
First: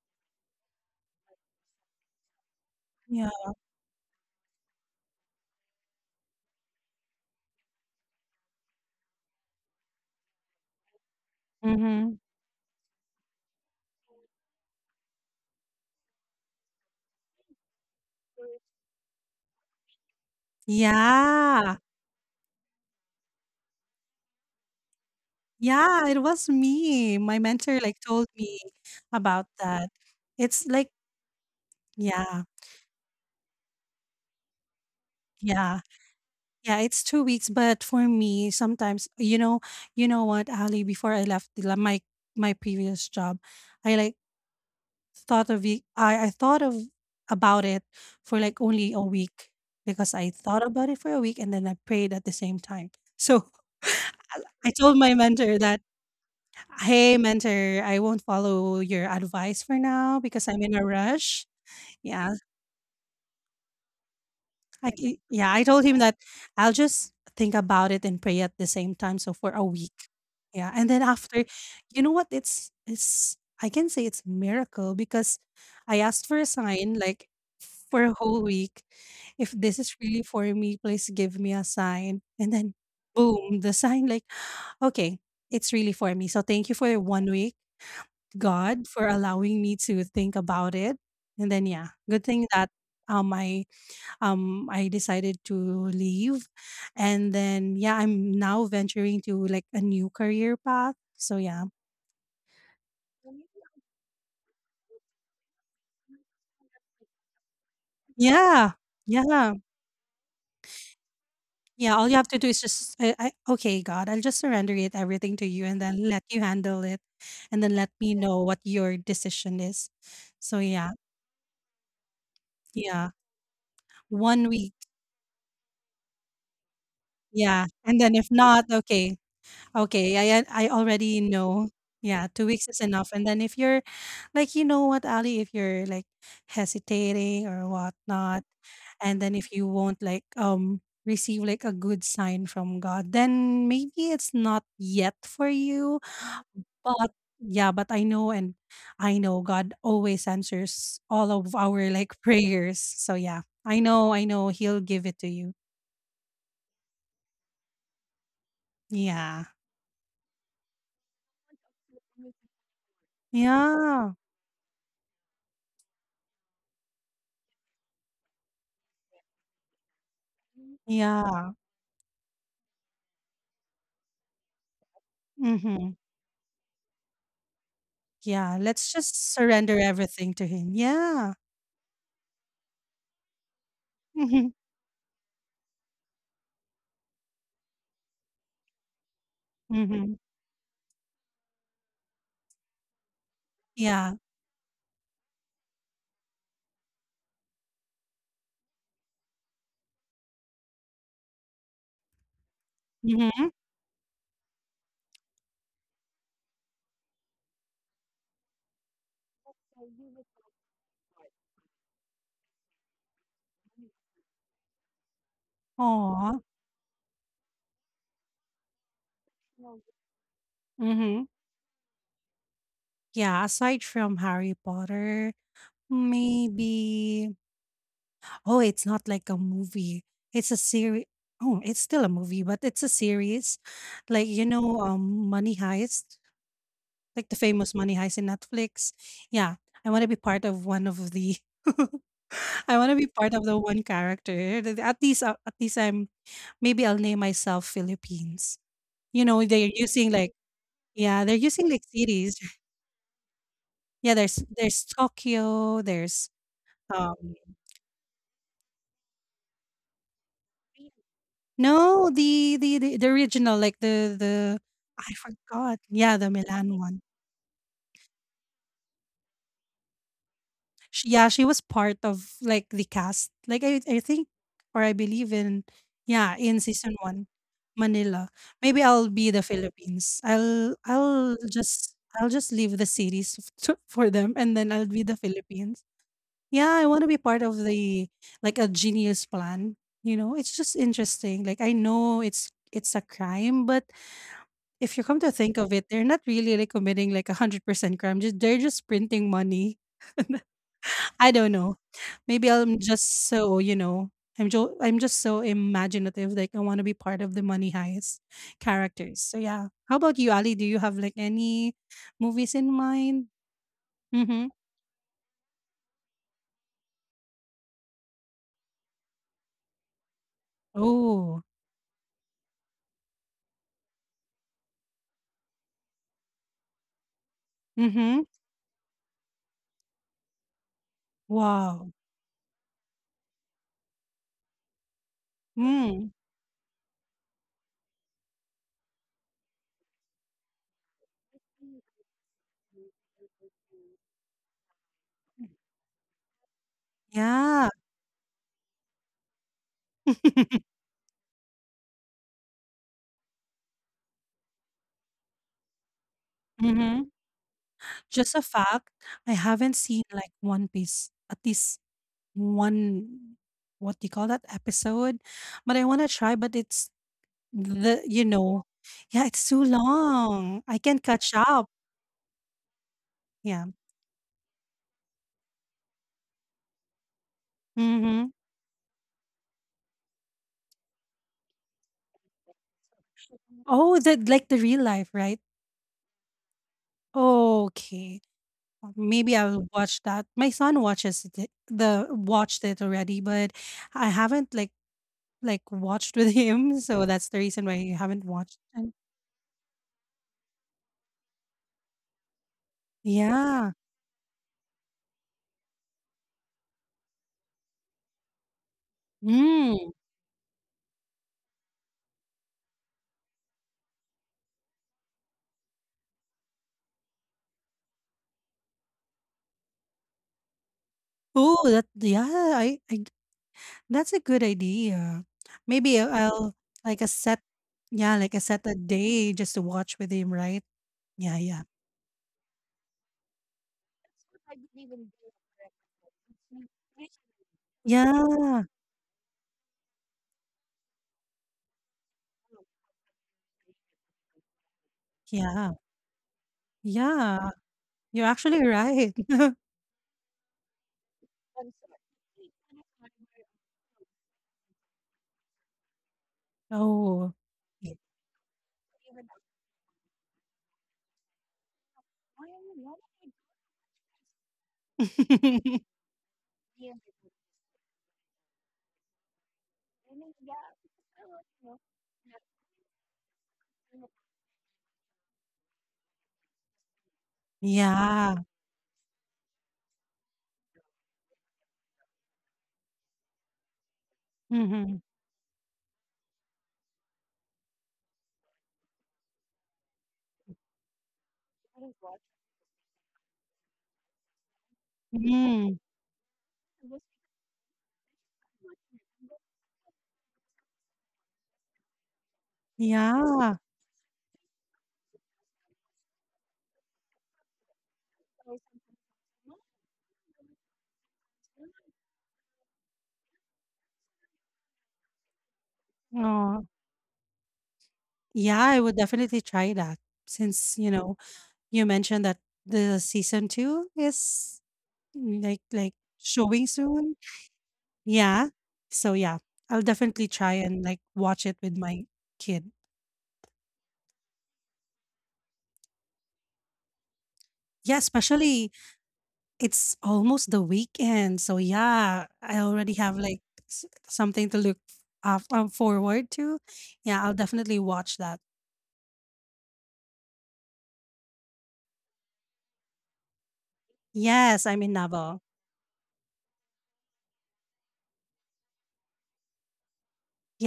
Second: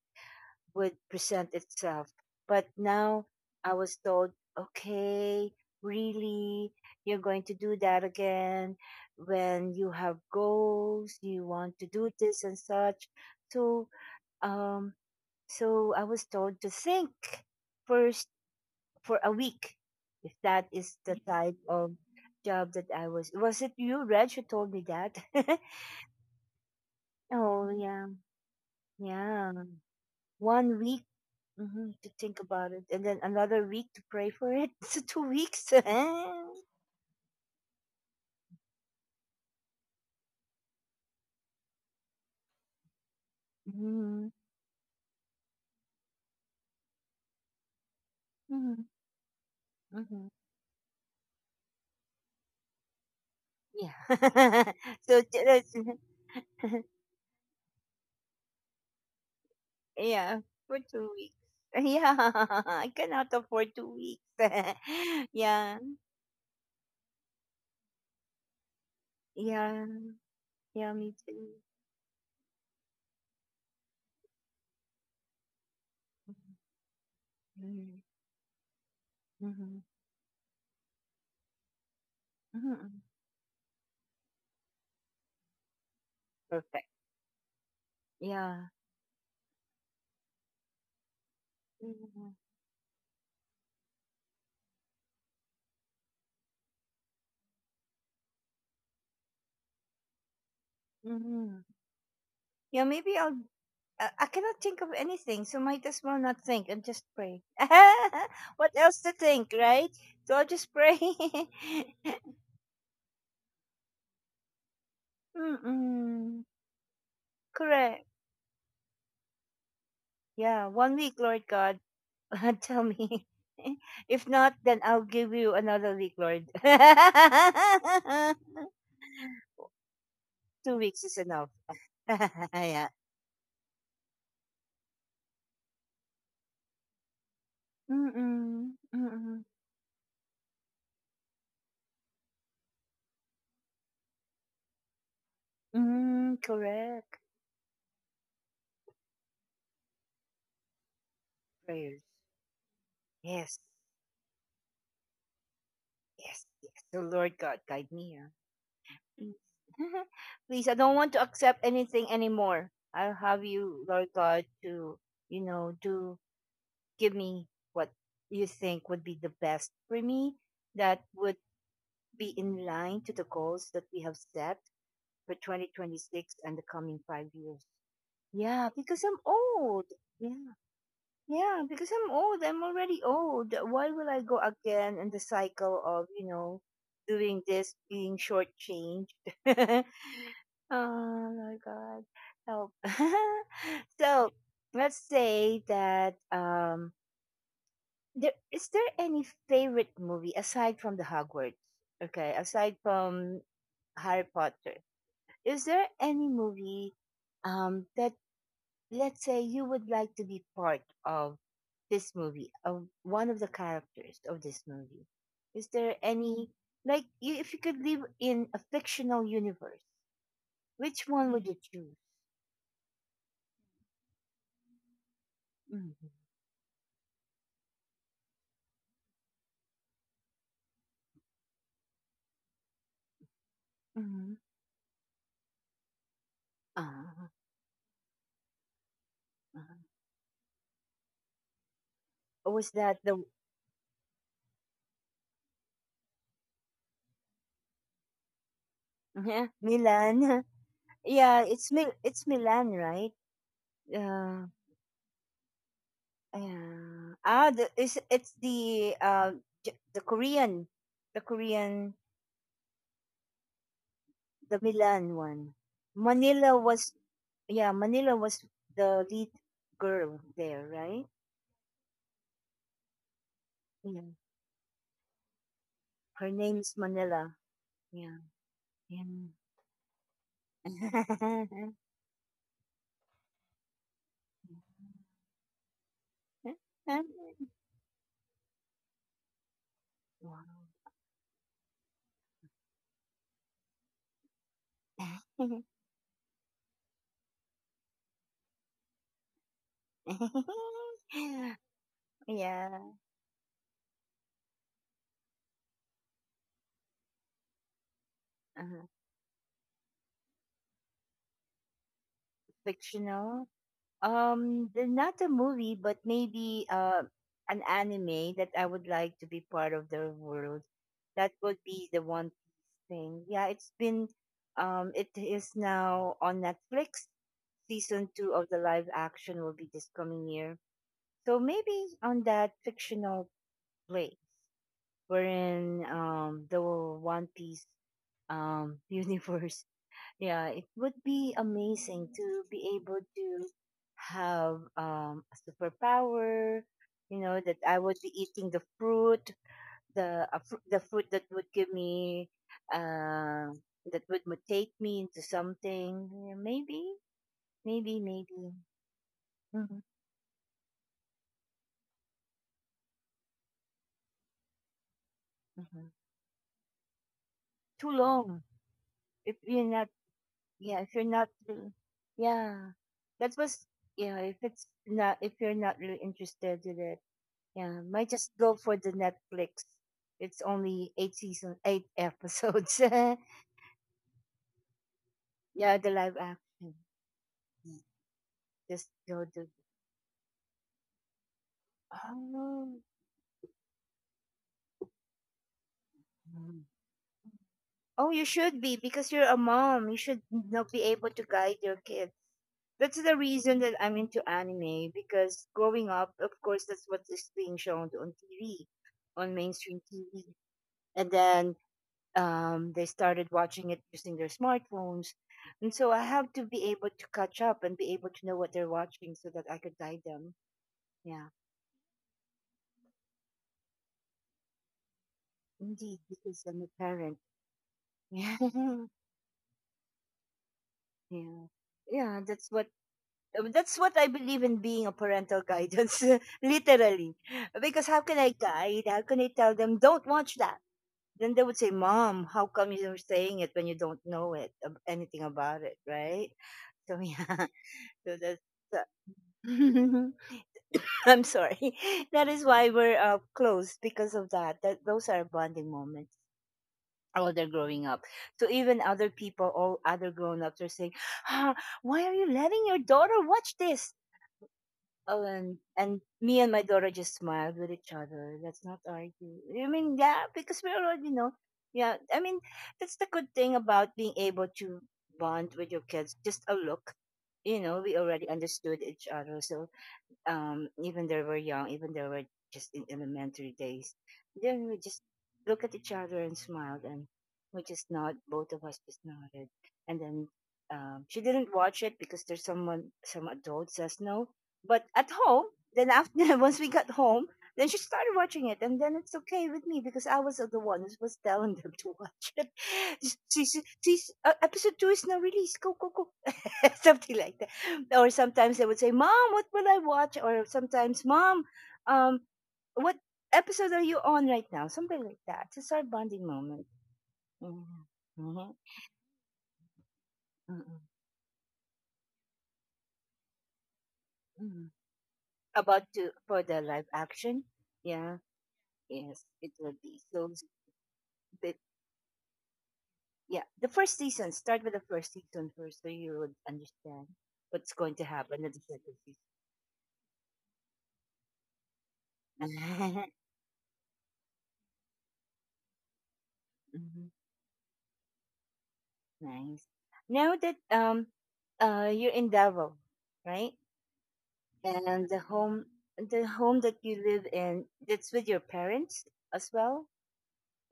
A: would present itself. But now
B: yeah.
A: I was told, okay, really, you're going to do that again when you have goals, you want to do
B: Mhm.
A: this and such. So um, so I was told to think first for a week, if that is the type
B: Yeah.
A: of job that I was. Was it you, Reg, who told me that?
B: Yeah, it was me. My
A: Oh,
B: mentor, like,
A: yeah.
B: told me about
A: Yeah.
B: that. It's
A: One
B: like
A: week hmm to think
B: yeah,
A: about it, and then another week to pray for it. So 2 weeks.
B: yeah, yeah, it's 2 weeks, but for me, sometimes you know what, Ali, before I left the la my my previous job, I, like,
A: Mm-hmm.
B: thought of it I thought of about it for, like,
A: Hmm.
B: only a week because
A: Hmm.
B: I thought about it for a week and then I prayed at the same time. So
A: Yeah.
B: I told my
A: so t-
B: mentor
A: that's-
B: that, "Hey, mentor, I won't follow your advice for now
A: yeah,
B: because I'm in
A: for
B: a
A: 2 weeks.
B: rush."
A: Yeah,
B: Yeah,
A: I cannot afford 2 weeks.
B: yeah, I
A: Yeah,
B: told him that I'll just think about it and pray at the same time. So for a
A: yeah.
B: week, yeah, and
A: Yeah,
B: then
A: me
B: after,
A: too.
B: you know what? It's I can say it's miracle because I asked for a sign like
A: Mhm.
B: for a whole week. If this
A: Mhm.
B: is really for me, please give me a sign. And then,
A: Mhm.
B: boom, the sign like, okay, it's really for me. So thank you
A: Perfect.
B: for 1 week.
A: Yeah.
B: God for allowing me to think about it. And then yeah, good
A: Mhm.
B: thing that um I I decided to leave. And then yeah, I'm now venturing to like a new career path. So
A: Mhm.
B: yeah.
A: Yeah, maybe I'll. I cannot think of anything, so might as well not think and just pray. What
B: Yeah.
A: else to think,
B: Yeah.
A: right? So I'll just pray.
B: Yeah. All you have to do is just I okay, God, I'll just surrender it everything to you and then let you
A: Mm-mm.
B: handle it. And then let
A: Correct.
B: me know what your decision is. So
A: Yeah,
B: yeah.
A: 1 week, Lord God. Tell
B: Yeah.
A: me. If
B: One
A: not,
B: week.
A: then I'll give you another week, Lord.
B: Yeah. And then if not, okay, Okay, I
A: 2 weeks is
B: already
A: enough.
B: know. Yeah, 2 weeks is
A: Yeah.
B: enough. And then if you're like, you know what, Ali, if you're like hesitating or
A: Mm,
B: whatnot,
A: mm, mm,
B: and then
A: mm
B: if you won't like receive like a good sign from God, then maybe it's not yet for you.
A: mm.
B: But
A: Correct.
B: yeah, but I know God always answers all of our
A: Prayers.
B: like prayers. So yeah,
A: Yes,
B: I know He'll give it to you.
A: yes, yes. So, Lord God, guide me. Ah. Please.
B: Yeah.
A: Please, I don't want to accept anything anymore. I'll have you, Lord
B: Yeah.
A: God, to, you know, do give me what you think would be the best for me that would
B: Yeah.
A: be in line to the goals that we have set for
B: Mm-hmm.
A: 2026 and the coming 5 years.
B: Yeah,
A: Yeah,
B: let's
A: because I'm
B: just surrender
A: old.
B: everything to
A: Yeah.
B: him. Yeah.
A: Yeah, because I'm old. I'm already old. Why will I go
B: Mhm,
A: again in the cycle of, you know, doing this, being shortchanged? Oh
B: mhm.
A: my God. Help.
B: Yeah.
A: So let's say that there is there any favorite movie aside from the Hogwarts? Okay, aside from
B: Mhm.
A: Harry Potter. Is there any movie that, let's say, you would like to be part of this movie, of one of the characters of this movie, is there
B: Aw.
A: any, like you, if you could live in a fictional universe, which one
B: Mhm.
A: would you choose?
B: Yeah, aside from Harry Potter,
A: Hmm.
B: maybe oh, it's not like a movie. It's a series. Oh, it's still a movie, but it's a series.
A: Mm-hmm.
B: Like, you know, Money Heist,
A: Uh,
B: like the famous Money Heist in Netflix. Yeah,
A: uh,
B: I want to be part of one of the
A: or was
B: I
A: that
B: want to be
A: the
B: part of the one character. At least I'm maybe I'll name myself Philippines. You
A: yeah,
B: know, they're
A: Milan?
B: using like yeah,
A: Yeah,
B: they're using like
A: It's
B: cities.
A: Milan, right?
B: Yeah,
A: Uh,
B: there's Tokyo, there's
A: yeah.
B: um
A: Ah, it's the the Korean, the Korean
B: no, the original like
A: the
B: the
A: Milan
B: I
A: one.
B: forgot. Yeah, the
A: Manila
B: Milan
A: was,
B: one.
A: yeah, Manila was the lead girl there, right?
B: She, yeah, she was part of like the cast. Like I
A: Yeah.
B: think or I believe in
A: Her
B: yeah, in
A: name's
B: season
A: Manila.
B: 1,
A: Yeah.
B: Manila. Maybe I'll
A: And
B: be the Philippines. I'll I'll just I'll just leave the series to, for them and then I'll be the Philippines. Yeah, I want to be part of the like a genius plan. You
A: wow.
B: know, it's just interesting. Like I know it's a crime, but if you come to think of it, they're not really like committing like 100% crime. Just they're just printing money. I don't know. Maybe
A: Yeah.
B: I'm just so you know. I'm just so imaginative. Like I want to be part of the Money Heist
A: Uh,
B: characters. So yeah. How about you, Ali? Do you have like any movies in mind?
A: fictional.
B: Mm-hmm.
A: Not a movie, but maybe an anime that I would like to be part of the world. That
B: Oh.
A: would be the one thing. Yeah, it's been it is now on Netflix. Season
B: Mm-hmm.
A: 2 of the live action will be this coming year. So maybe
B: Wow.
A: on that fictional play wherein
B: Mm.
A: the One Piece universe. Yeah, it would be amazing to be able to have a superpower, you know, that
B: Yeah.
A: I would be eating the fruit the food that would give me uh, that would mutate me into something, yeah, maybe
B: Mhm.
A: maybe maybe.
B: Just a fact, I haven't
A: Hmm.
B: seen, like, One Piece, at least one what do you call that? Episode? But
A: Hmm.
B: I wanna try, but it's
A: Too
B: the you
A: long
B: know yeah,
A: if
B: it's
A: you're
B: too
A: not,
B: long.
A: yeah,
B: I
A: if you're
B: can't
A: not
B: catch up.
A: yeah, that was,
B: Yeah.
A: yeah, if it's not if you're not really interested in it, yeah, might just
B: Mhm.
A: go for the Netflix, it's only eight episodes.
B: Oh, the like, the real life, right?
A: Yeah, the live action. Yeah,
B: Okay.
A: just go
B: Maybe
A: to
B: I'll watch that. My son watches it the watched it already, but I haven't, watched with
A: oh.
B: him, so that's the reason why I
A: Oh, you
B: haven't
A: should
B: watched.
A: be because you're a mom. You should not be able to guide your kids. That's the reason that
B: Yeah.
A: I'm into anime because growing up, of course, that's what is being shown on TV, on mainstream
B: Mm.
A: TV. And then they started watching it using their smartphones. And so I have to be able to catch up and be able to know what they're watching so that I could guide them. Yeah,
B: Oh, that yeah, I that's a good idea.
A: indeed,
B: Maybe
A: because
B: I'll
A: I'm a
B: like a
A: parent.
B: set yeah, like a set a day just to watch with him, right?
A: Yeah.
B: Yeah,
A: Yeah.
B: yeah.
A: Yeah, that's what. That's what I believe in being a parental guidance, literally. Because how can I
B: Yeah.
A: guide? How can I tell them, don't watch that? Then they would say, Mom, how come you're saying it when you don't know it, anything about
B: Yeah.
A: it, right? So, yeah.
B: Yeah.
A: So
B: You're
A: that's,
B: actually
A: uh,
B: right.
A: I'm sorry. That is why we're close because of that. Those are bonding moments while
B: Oh.
A: they're growing up. So even other people, all other grown ups are saying, ah, why are you letting your daughter watch this? Oh, and
B: Yeah.
A: me and my daughter just smiled with each other. Let's not argue. I mean, yeah, because we already know. Yeah, I mean, that's the good thing about being able to bond with your kids. Just a look, you know, we already
B: Yeah.
A: understood each other. So, even though we're young, even though we're just in elementary days, then we just
B: Mhm.
A: look at each other and smiled, and we just nod. Both of us just nodded, and then she didn't watch it because there's someone, some adult says no. But at home,
B: Mm.
A: then after once we got home, then she started watching it, and then it's okay with me because I was the one who was telling them to watch it.
B: Yeah.
A: She see, episode two is now released. Go, go, go, something like that. Or sometimes they would say, "Mom, what will I watch?" Or sometimes, "Mom, um, what episode are you on right now?" Something like that. It's our bonding moment.
B: Oh.
A: Mhm, mhm,
B: Yeah, I would definitely try that since,
A: mhm,
B: you know, you mentioned that the season 2 is
A: mhm.
B: mm, Like
A: About
B: like
A: to for the
B: showing
A: live
B: soon.
A: action, yeah,
B: Yeah. So
A: yes,
B: yeah,
A: it will
B: I'll
A: be so.
B: definitely try and like watch
A: The
B: it with my kid.
A: yeah, the first season. Start with the first season first, so you would understand what's going
B: Yeah,
A: to happen in the
B: especially
A: second
B: it's almost the weekend. So yeah, I already
A: season.
B: have like something to look forward to.
A: Hmm.
B: Yeah, I'll definitely watch that.
A: Nice. Now that you're in Davao, right?
B: Yes, I'm in
A: And
B: Davao.
A: the home that you live in, that's with your parents as well,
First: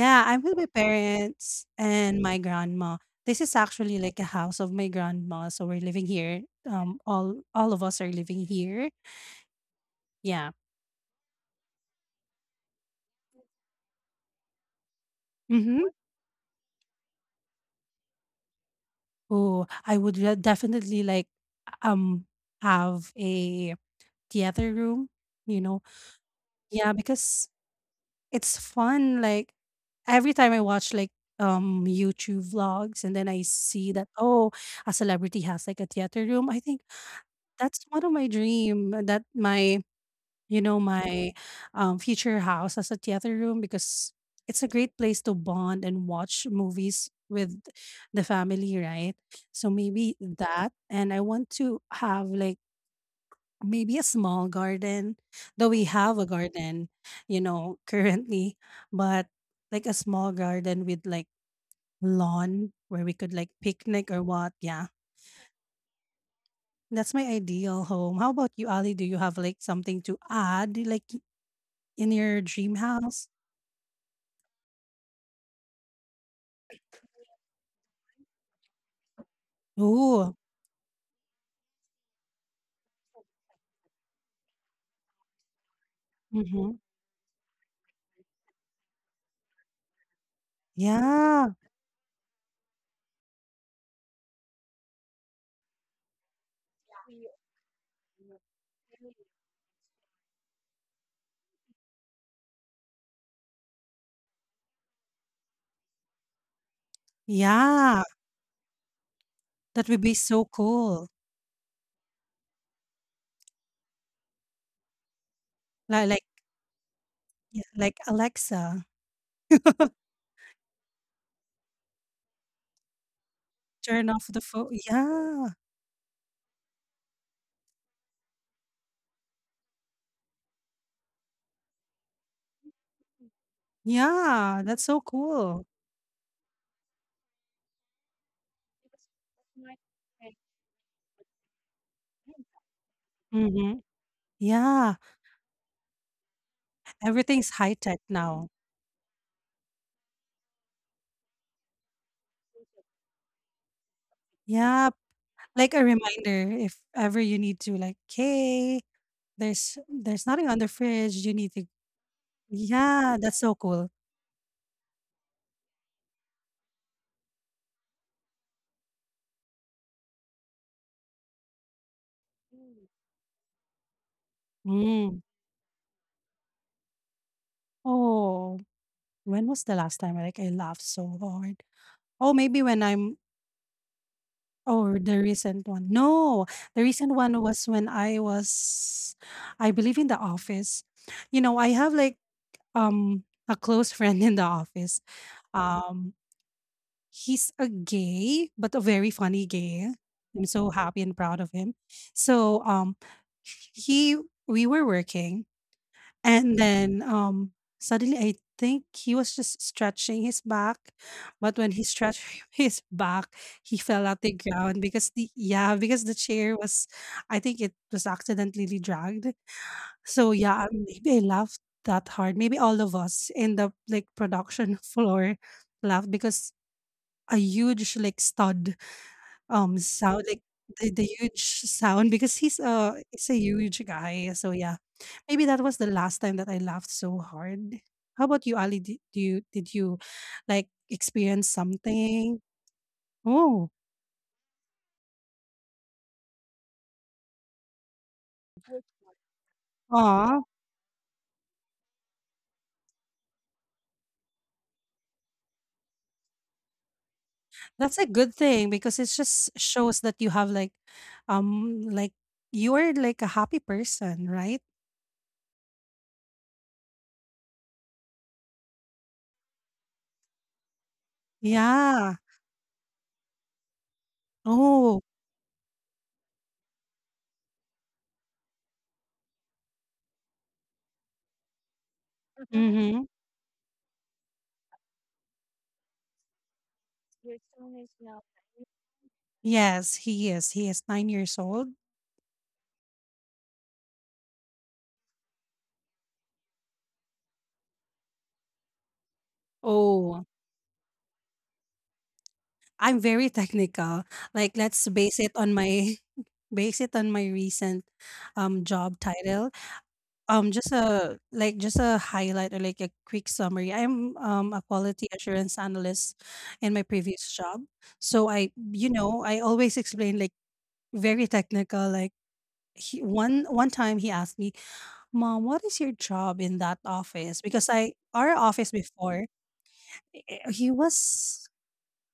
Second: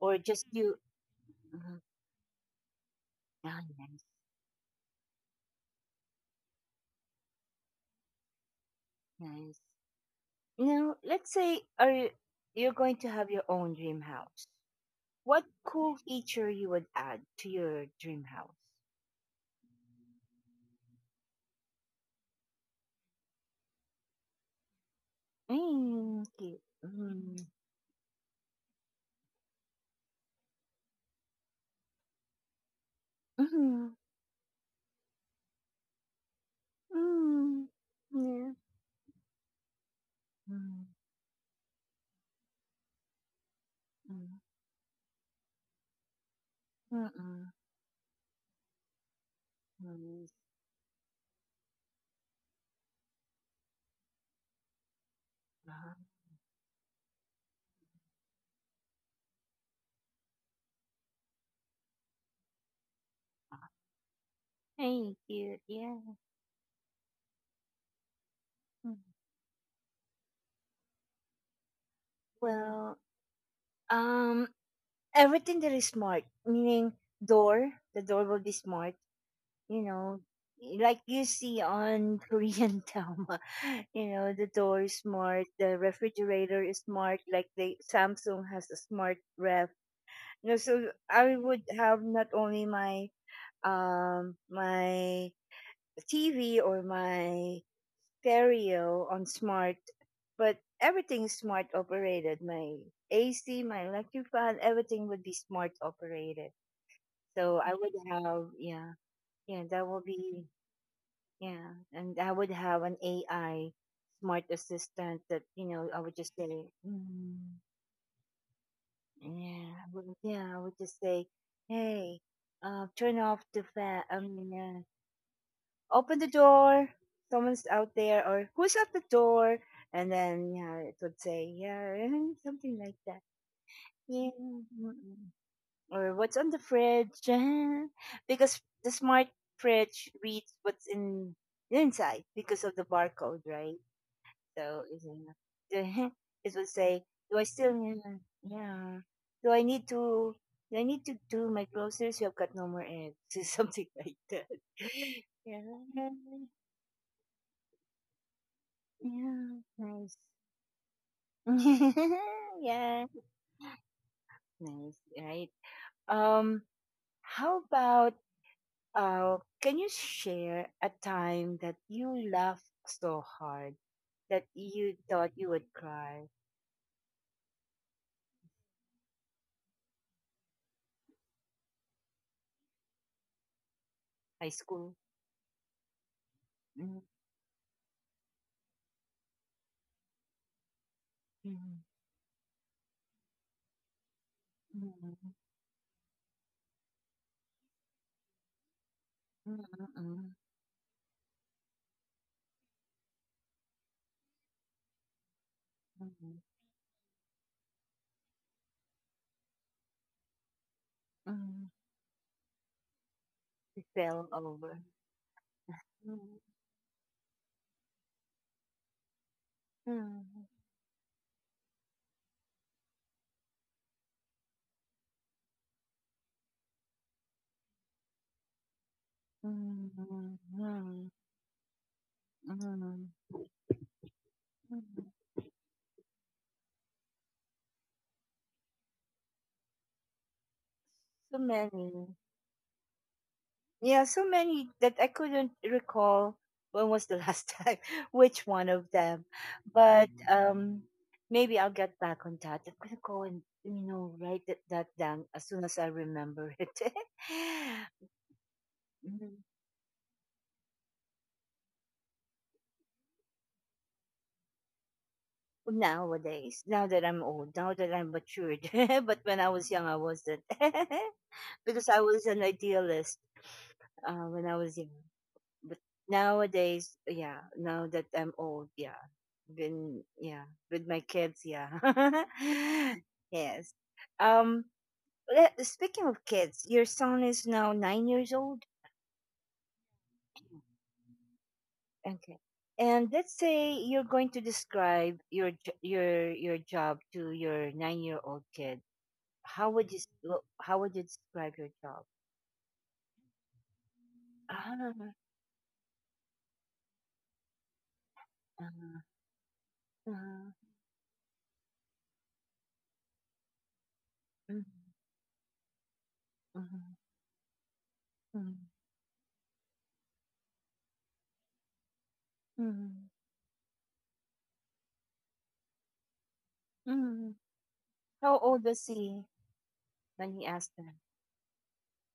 A: or
B: I'm
A: just
B: with my
A: you?
B: parents
A: Mhm.
B: and my grandma. This is
A: Ah,
B: actually
A: nice,
B: like a house of my grandma, so we're living here. All of us are living here.
A: nice.
B: Yeah.
A: Now, let's say, are you, you're going to have your own dream house? What
B: Mm-hmm.
A: cool feature you would add to your dream house?
B: Oh, I would definitely like um have a theater room, you know.
A: Mm, cute.
B: Yeah,
A: Mm,
B: because it's fun like every time I watch like YouTube vlogs, and then I
A: mhm,
B: see that oh, a celebrity has like a theater room. I think
A: mm,
B: that's one of my
A: yeah.
B: dream that my you know
A: Mm,
B: my future house as a theater room because
A: mm,
B: it's a great place to bond and watch movies
A: mm-mm,
B: with the family, right? So maybe
A: mm,
B: that, and I want to have like maybe a small garden, though we
A: uh-huh.
B: have a garden, you know, currently. But like a small garden with like lawn where we could like picnic or what. Yeah,
A: Hey, cute. Yeah.
B: that's my ideal home. How about you, Ali?
A: Mm.
B: Do you have like something to add, like in your dream
A: Well,
B: house?
A: um, everything that is smart, meaning the door will be smart. You know,
B: Ooh.
A: like you see on Korean drama, the door is smart, the refrigerator
B: Mhm.
A: is smart. Like the Samsung has a smart ref. You know, so I
B: Yeah,
A: would have not only my my TV or my stereo on smart, but everything smart operated. My AC, my electric fan, everything would be smart operated. So I would
B: yeah,
A: have, yeah, yeah, that
B: that would
A: would
B: be so
A: be,
B: cool.
A: yeah, and I would have an AI smart assistant that, I
B: Like,
A: would
B: like
A: just say, mm,
B: yeah, like Alexa,
A: yeah, I would just say, hey, turn off the fan.
B: turn
A: I
B: off the
A: mean,
B: phone.
A: yeah,
B: Yeah,
A: open the door, someone's out there, or who's at the door? And then, yeah, it would say, yeah, something like that. Yeah.
B: yeah, that's so
A: Mm-mm.
B: cool.
A: Or what's on the fridge? Because the smart fridge reads what's in inside because of the barcode, right?
B: Mhm.
A: So
B: Yeah,
A: it's in- it would say, do I
B: everything's
A: still,
B: high-tech now.
A: yeah, do I need to, do I need to do my groceries? You have got no more eggs, something like that.
B: Yeah,
A: Yeah.
B: like a reminder if ever you need to like, "Hey,
A: Yeah,
B: there's
A: nice.
B: there's nothing on the fridge, you need to."
A: Yeah,
B: Yeah, that's so cool.
A: nice, right? Um, how about can you share a time that you laughed so hard that you
B: Mm.
A: thought you would cry?
B: Oh, when was the last time, like, I laughed so hard? Oh, maybe when I'm,
A: High school.
B: oh, the recent one. No, the
A: Mm,
B: recent one was when I was, I believe, in the office. You know, I
A: mm,
B: have like a close friend in the
A: mm,
B: office.
A: mm,
B: Um, he's a gay, but a very funny gay.
A: mm,
B: I'm so happy and proud of him. So he, we were working.
A: mm,
B: And then suddenly I think he was just stretching his back. But
A: mm.
B: when he stretched his back, he
A: You
B: fell at
A: fell
B: the
A: over.
B: ground because the
A: Mm,
B: chair was, I think it was accidentally dragged. So
A: mm,
B: yeah, maybe I laughed that hard. Maybe all of us in the like production floor laughed because a huge like stud
A: mm,
B: sound, like the
A: mm,
B: huge sound because he's a
A: mm,
B: he's a huge guy. So yeah,
A: mm.
B: maybe that was the last time that I laughed so hard. How about you, Ali? Did you like
A: So
B: experience
A: many.
B: something? Oh,
A: Yeah, so many that I couldn't recall when was the last time, which one of them. But
B: aw,
A: Maybe I'll get back on that. I'm gonna go and write that down as soon as I remember it.
B: that's a good thing because it
A: Mm,
B: just shows that you have like, um, like you're like a happy person, right?
A: nowadays, now that I'm old, now that I'm matured, but when I was young, I wasn't. Because I
B: Yeah.
A: was an idealist when I was young.
B: Oh.
A: But nowadays, yeah, now that I'm old, yeah, been yeah with my kids, yeah,
B: Mm-hmm.
A: yes. Um, Le- speaking of kids, your son is now 9 years old.
B: Yes, he is. He is 9 years old.
A: Okay. And let's say you're going to describe your j- your job to your 9 year old kid. How would you s-
B: Oh,
A: lo- how would you describe your job?
B: I'm very technical. Like let's
A: Ah,
B: base it on my base it on my recent job
A: ah,
B: title. Um,
A: uh,
B: just a just a highlight or like a quick summary. I'm
A: mhm,
B: a quality assurance analyst in my
A: mhm,
B: previous job. So I,
A: mhm,
B: you know, I always explain like very technical, like he,
A: mhm,
B: one time he asked me, "Mom, what is your job in that
A: mhm.
B: office?" Because I, our
A: How old
B: office
A: was he?
B: before,
A: Then he
B: eh, he
A: asked them,
B: was,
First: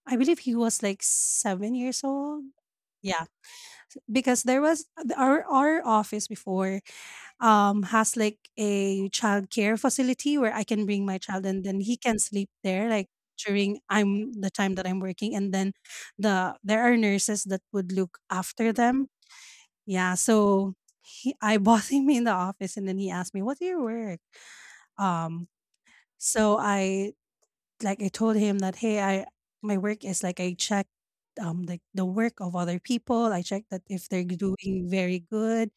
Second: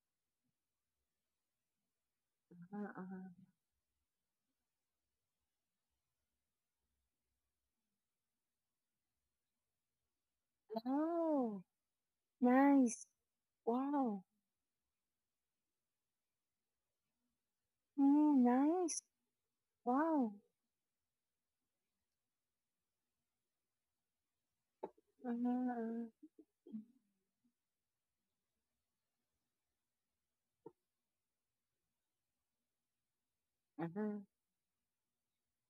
B: I believe he was like 7 years old.
A: uh-huh,
B: Yeah,
A: uh-huh.
B: because there was our office before has like a child care facility where I can bring my child and
A: "Wow,
B: then he can sleep there, like
A: nice.
B: during
A: Wow.
B: I'm the time that I'm working, and then there are nurses that would look
A: Mm,
B: after them.
A: nice.
B: Yeah,
A: Wow.
B: so he, I bought him in the office, and then he asked me, "What do you work?" Um,
A: Uh-huh,
B: I, like I told him that hey, I, my work is like I check like the work of other people. I check that if they're
A: uh-huh,
B: doing very good,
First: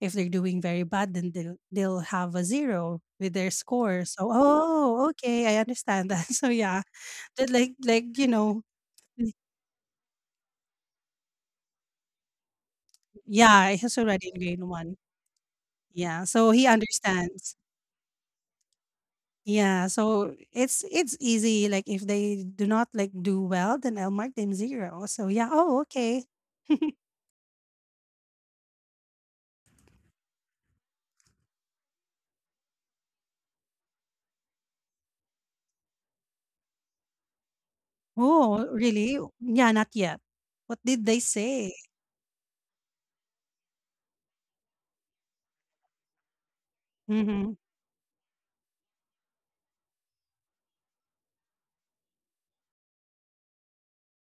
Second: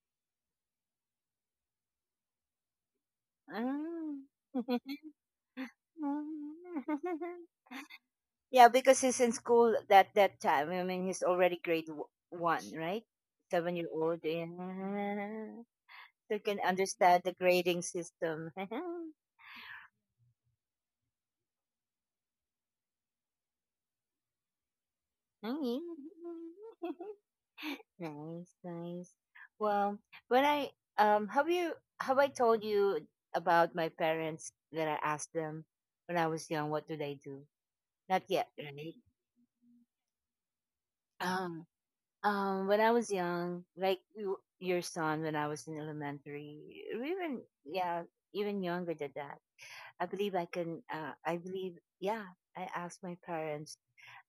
B: if they're doing very bad, then they'll have a zero with their
A: uh."
B: score. So oh, okay, I understand that. So yeah, that you know,
A: Yeah, because he's in school at that time. I mean, he's already grade w- one, right?
B: yeah,
A: 7 year
B: he's
A: old.
B: already in
A: Yeah.
B: grade one. Yeah,
A: So you
B: so
A: can
B: he
A: understand the
B: understands.
A: grading system.
B: Yeah, so it's easy. Like if they do not like do well, then I'll mark them zero. So yeah, oh okay.
A: Nice, nice. Well, when I have you have I told you about my parents that I asked them when I was young what do they do? Not yet,
B: Oh,
A: right?
B: really? Yeah, not yet. What did they
A: Um
B: say?
A: when I was young, like you, your son, when I was in elementary, or even
B: Mhm.
A: yeah, even younger than that. I believe I can I believe yeah, I asked my parents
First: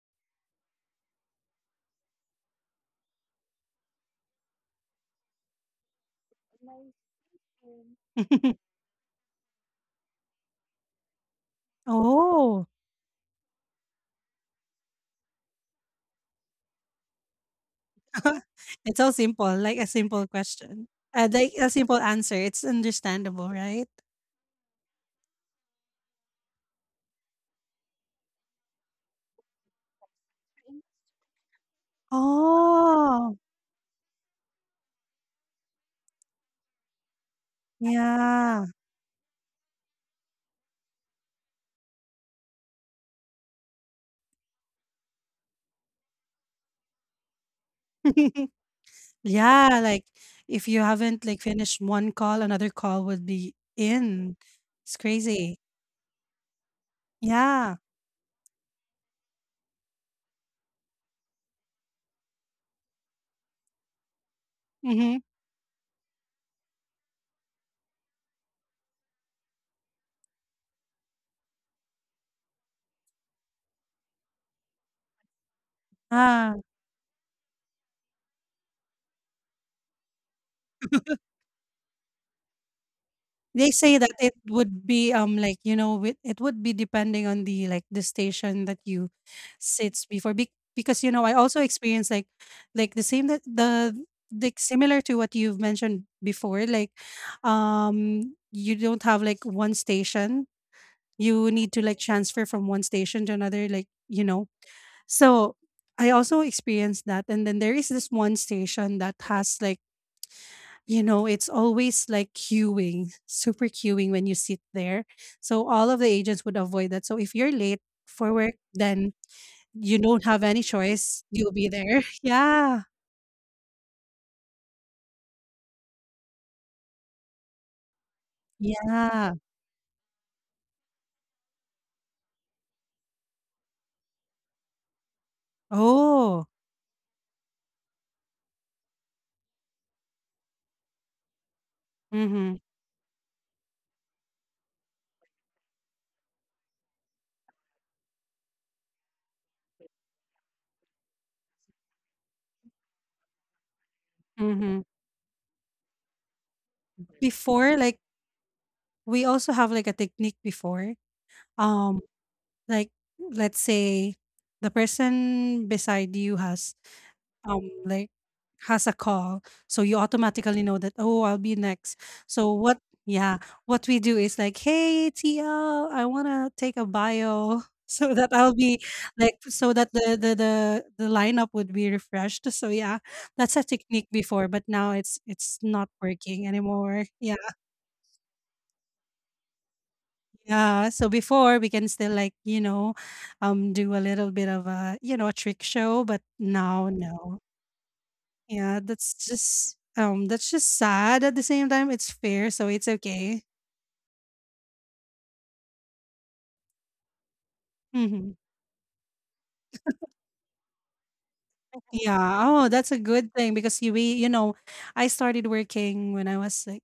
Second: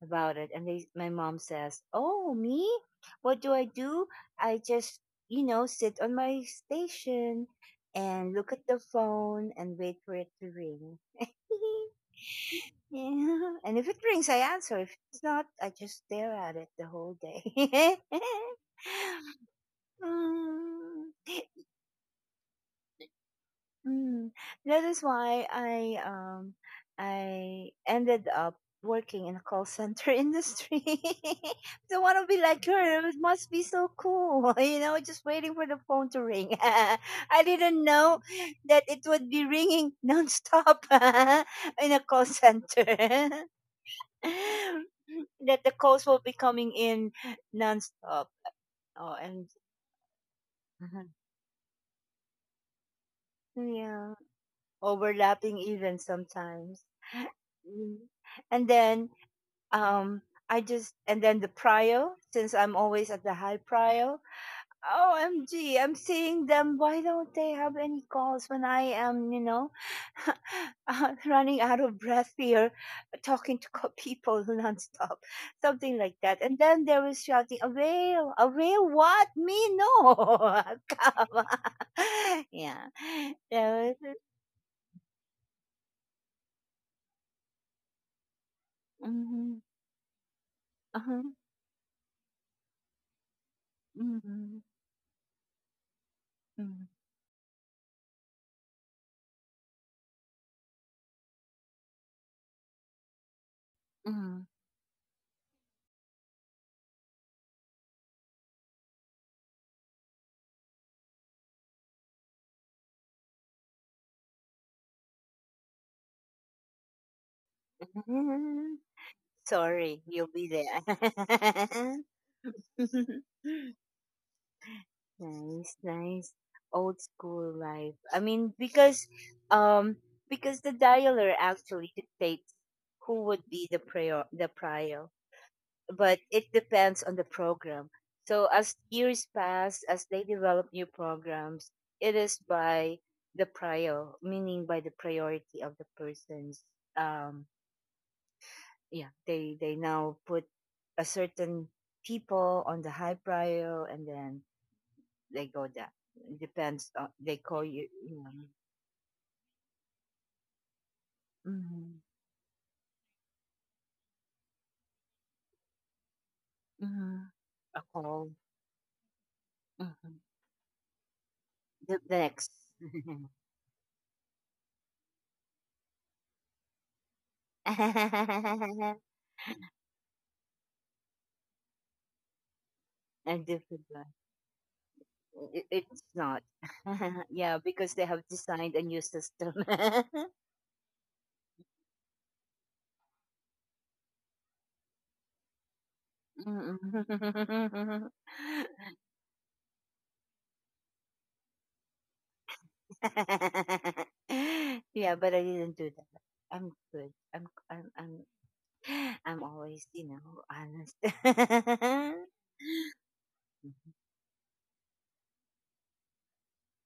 A: about it, and they my mom says, oh me, what do I do? I just, you know, sit on my station and look at the phone and wait for it to ring.
B: Oh,
A: Yeah, and if it rings I answer, if it's not I just stare at it the whole day.
B: it's so simple, like a simple question.
A: Mm.
B: Like a simple answer. It's understandable, right?
A: Mm, that is why I ended up working in a call center industry. So I want to be like her. It
B: Oh,
A: must be so cool, you know, just waiting for the phone to ring. I didn't know
B: yeah.
A: that it would be ringing nonstop in a call center, that the calls will be coming in nonstop. Oh, and
B: Yeah, like if you haven't like finished one call, another call would be
A: yeah,
B: in. It's
A: overlapping
B: crazy.
A: even sometimes.
B: Yeah.
A: Mm. And then um I just, and then the prio, since I'm always at the high prio.
B: Mhm.
A: OMG, I'm seeing them. Why don't they have any calls when I am, you know, running out of breath here, talking to co- people nonstop, something like that.
B: Ah.
A: And then there was shouting, a whale, what? Me? No. Come on. Yeah.
B: They
A: There
B: say
A: was,
B: that it would be, like, you know, with it would be depending on the, like, the station that you
A: mm-hmm,
B: sits before be because, you
A: uh-huh,
B: know, I also experienced, like, the same that the,
A: mm-hmm,
B: like, similar to what you've mentioned before,
A: mm-hmm,
B: like, you don't have, like, one station. You need to, like, transfer from one station to another, like, you
A: mm-hmm.
B: know? So, I also experienced that, and then there is this one station that has, like, you know, it's always like queuing, super queuing when you sit there. So all of the agents would avoid that. So if you're late for work,
A: Mm,
B: then you
A: sorry, you'll
B: don't have
A: be
B: any
A: there.
B: choice. You'll be there. Yeah.
A: Nice, nice. Old school life. I mean,
B: Yeah.
A: um because the dialer actually dictates who would be the prior, but
B: Oh.
A: it depends on the program. So as years pass, as they develop new programs, it is
B: Mm-hmm.
A: by the prior, meaning by the priority of the person's, um yeah, they now put a certain people on the high prior, and then
B: Mm-hmm.
A: they go down. It depends on they call
B: Before,
A: you,
B: like,
A: you know,
B: we also have like a technique before.
A: mhm,
B: Um, like let's say the person beside you has
A: mhm,
B: um,
A: a
B: like
A: call,
B: has a call, so you
A: mhm,
B: automatically know that oh, I'll be
A: the
B: next.
A: next
B: So what? Yeah, what we do is like, hey TL, I wanna take a bio. So that I'll be like, so that the lineup would be refreshed. So yeah,
A: and
B: that's a
A: different
B: technique
A: one.
B: before, but now it's
A: It,
B: not
A: it's not.
B: working anymore. Yeah,
A: Yeah, because they have designed a new system.
B: yeah. So before we can still like, you know, do a little bit of a, you know, a trick show, but now no.
A: Mhm.
B: Yeah, that's just sad. At the same time, it's fair, so it's okay.
A: Yeah, but I didn't do that. I'm good. I'm
B: Mhm.
A: I'm always, you know, honest.
B: Yeah. Oh, that's a good thing because you know, I started working when I was like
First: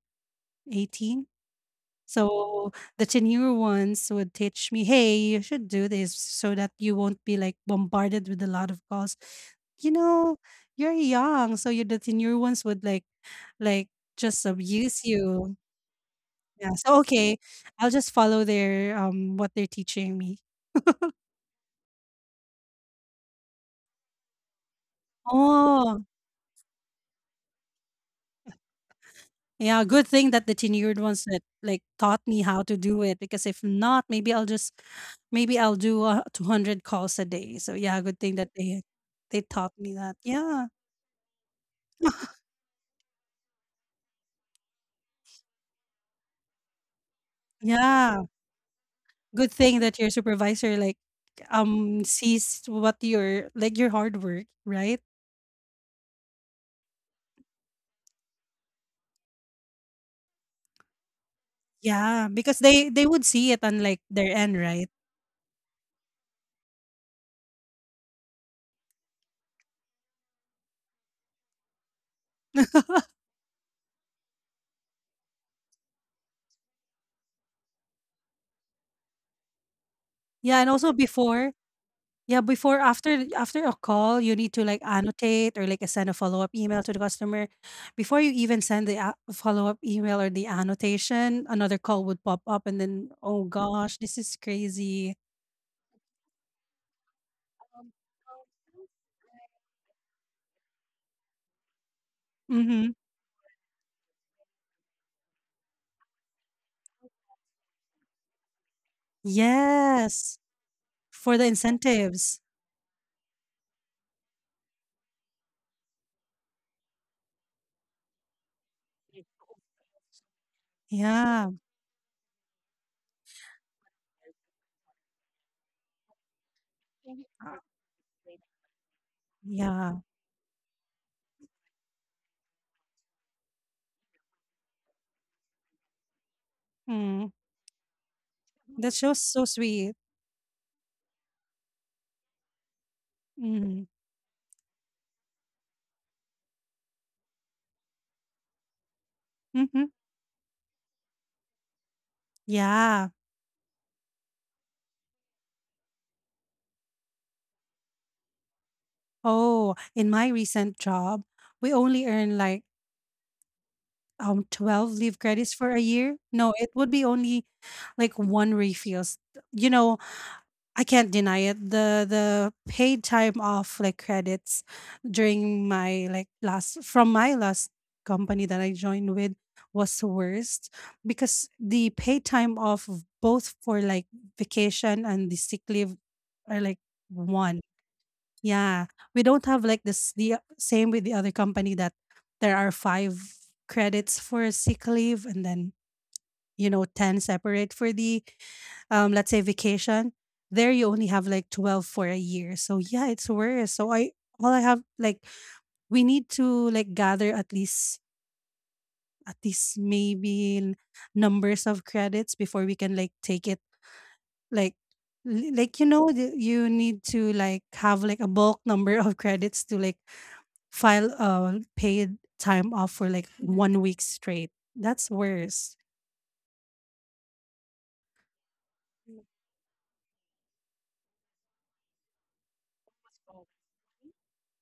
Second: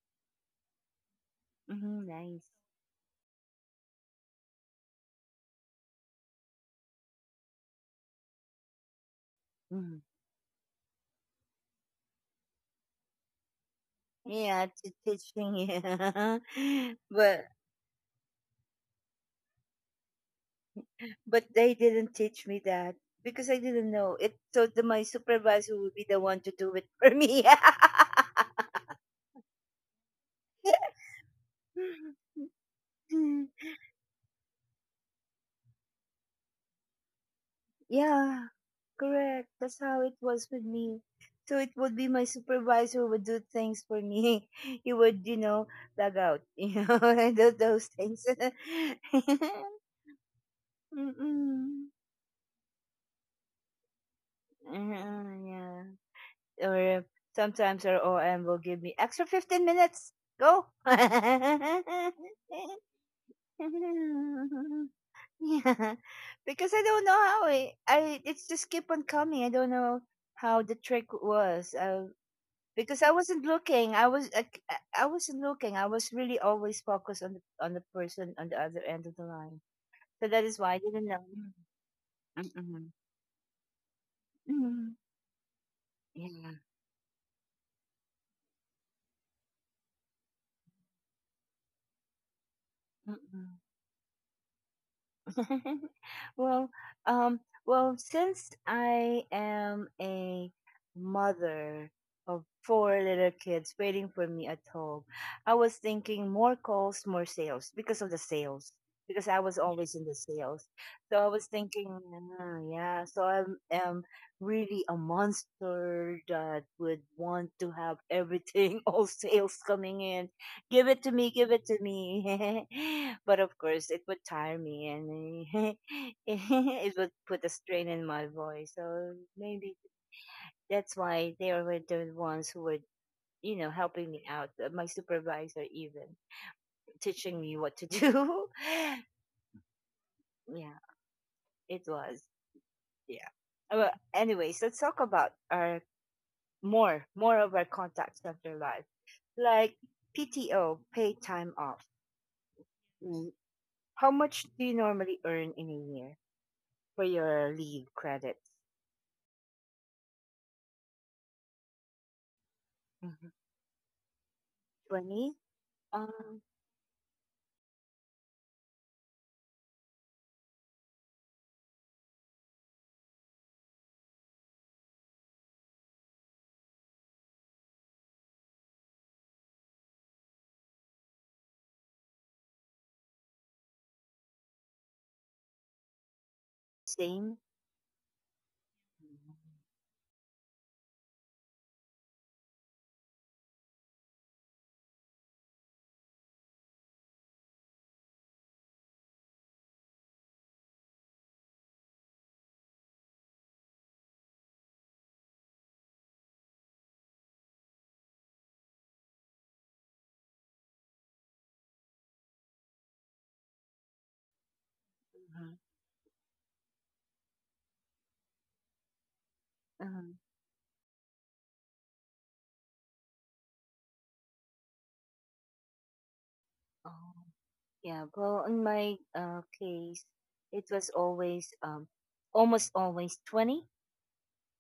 B: 18.
A: Hmm, nice.
B: So the tenure ones would teach me, hey, you should do this so that you won't be like bombarded with a lot of calls. You
A: Mhm.
B: know, you're young, so you, the tenure ones would like, like just
A: Yeah, to
B: abuse you.
A: teaching you.
B: Yeah. So okay,
A: but
B: I'll just follow their what they're teaching me.
A: but they didn't teach me that because I didn't know it. So my supervisor would
B: Oh,
A: be the one to do it for me.
B: yeah, good thing that the tenured ones that, like, taught me how to do it, because if not, maybe I'll do, 200 calls a day. So, yeah, good thing that
A: Yeah,
B: they
A: correct.
B: taught
A: That's
B: me
A: how
B: that.
A: it was
B: Yeah,
A: with me. So it would be my supervisor would do things for me. He would, you know, log out, you know, and do those
B: yeah.
A: things.
B: Good thing that your supervisor, like,
A: Mm-mm.
B: sees what your, like, your hard work, right?
A: Yeah. Or sometimes our OM will give me extra 15 minutes. Go. Yeah.
B: Yeah, because they would see it on, like, their end, right?
A: Because I don't know I, it's just keep on coming. I don't know how the trick was. I because I wasn't looking. I was like, I wasn't looking. I was really always focused on the person on the other end of the line. So that is
B: Yeah, and
A: why I
B: also
A: didn't know.
B: before, yeah, before
A: Mm-mm.
B: after a call, you need to like
A: Mm-mm.
B: annotate or like send a follow-up
A: Yeah.
B: email to the customer. Before you even send the follow-up email or the annotation, another call would pop up and then, oh
A: Mm-mm.
B: gosh, this is crazy.
A: Well, um, well, since I am a mother of
B: Mm-hmm.
A: 4 little kids waiting for me at home, I was thinking more calls, more sales because of the sales. Because I was always in the
B: Yes,
A: sales, so I
B: for
A: was
B: the
A: thinking,
B: incentives.
A: "Ah, yeah. So I'm am really a monster that would want to have everything, all sales coming in, give it to me, give
B: Yeah.
A: it to me." But of course, it would tire me and it would put a
B: Uh,
A: strain in my voice. So maybe
B: yeah.
A: that's why they were the ones who were, you know, helping me out. My supervisor, even
B: Mm.
A: teaching me what to do.
B: That's just so sweet.
A: Yeah, it was. Yeah.
B: Mm-hmm.
A: Well, anyways, let's talk about our more of our contacts after life, like
B: Mm-hmm.
A: PTO, paid time off.
B: Yeah.
A: Mm, how much do you normally earn in a year, for your leave credits?
B: Oh, in my recent job, we only earn like
A: Mhm.
B: 12 leave
A: 20?
B: credits for a year.
A: Um,
B: No, it would be only like one refills, you know. I can't deny it, the paid time off like credits during my like last, from my last company that I joined with, was the worst because the paid time off of both for like vacation and the sick leave are like
A: same.
B: one. Yeah, we don't have like this, the same with the other company that there are five credits for sick leave and then you know 10 separate for the let's say vacation. There you only have like 12 for a year. So yeah, it's worse. So I, all I have like, we need to like gather at least, at least maybe numbers of credits before we can like take it like
A: Mhm.
B: you know you need to like have like a bulk number of credits to like
A: Um,
B: file paid time off for like 1 week straight. That's worse.
A: oh, yeah. Well, in my case, it was always, almost always 20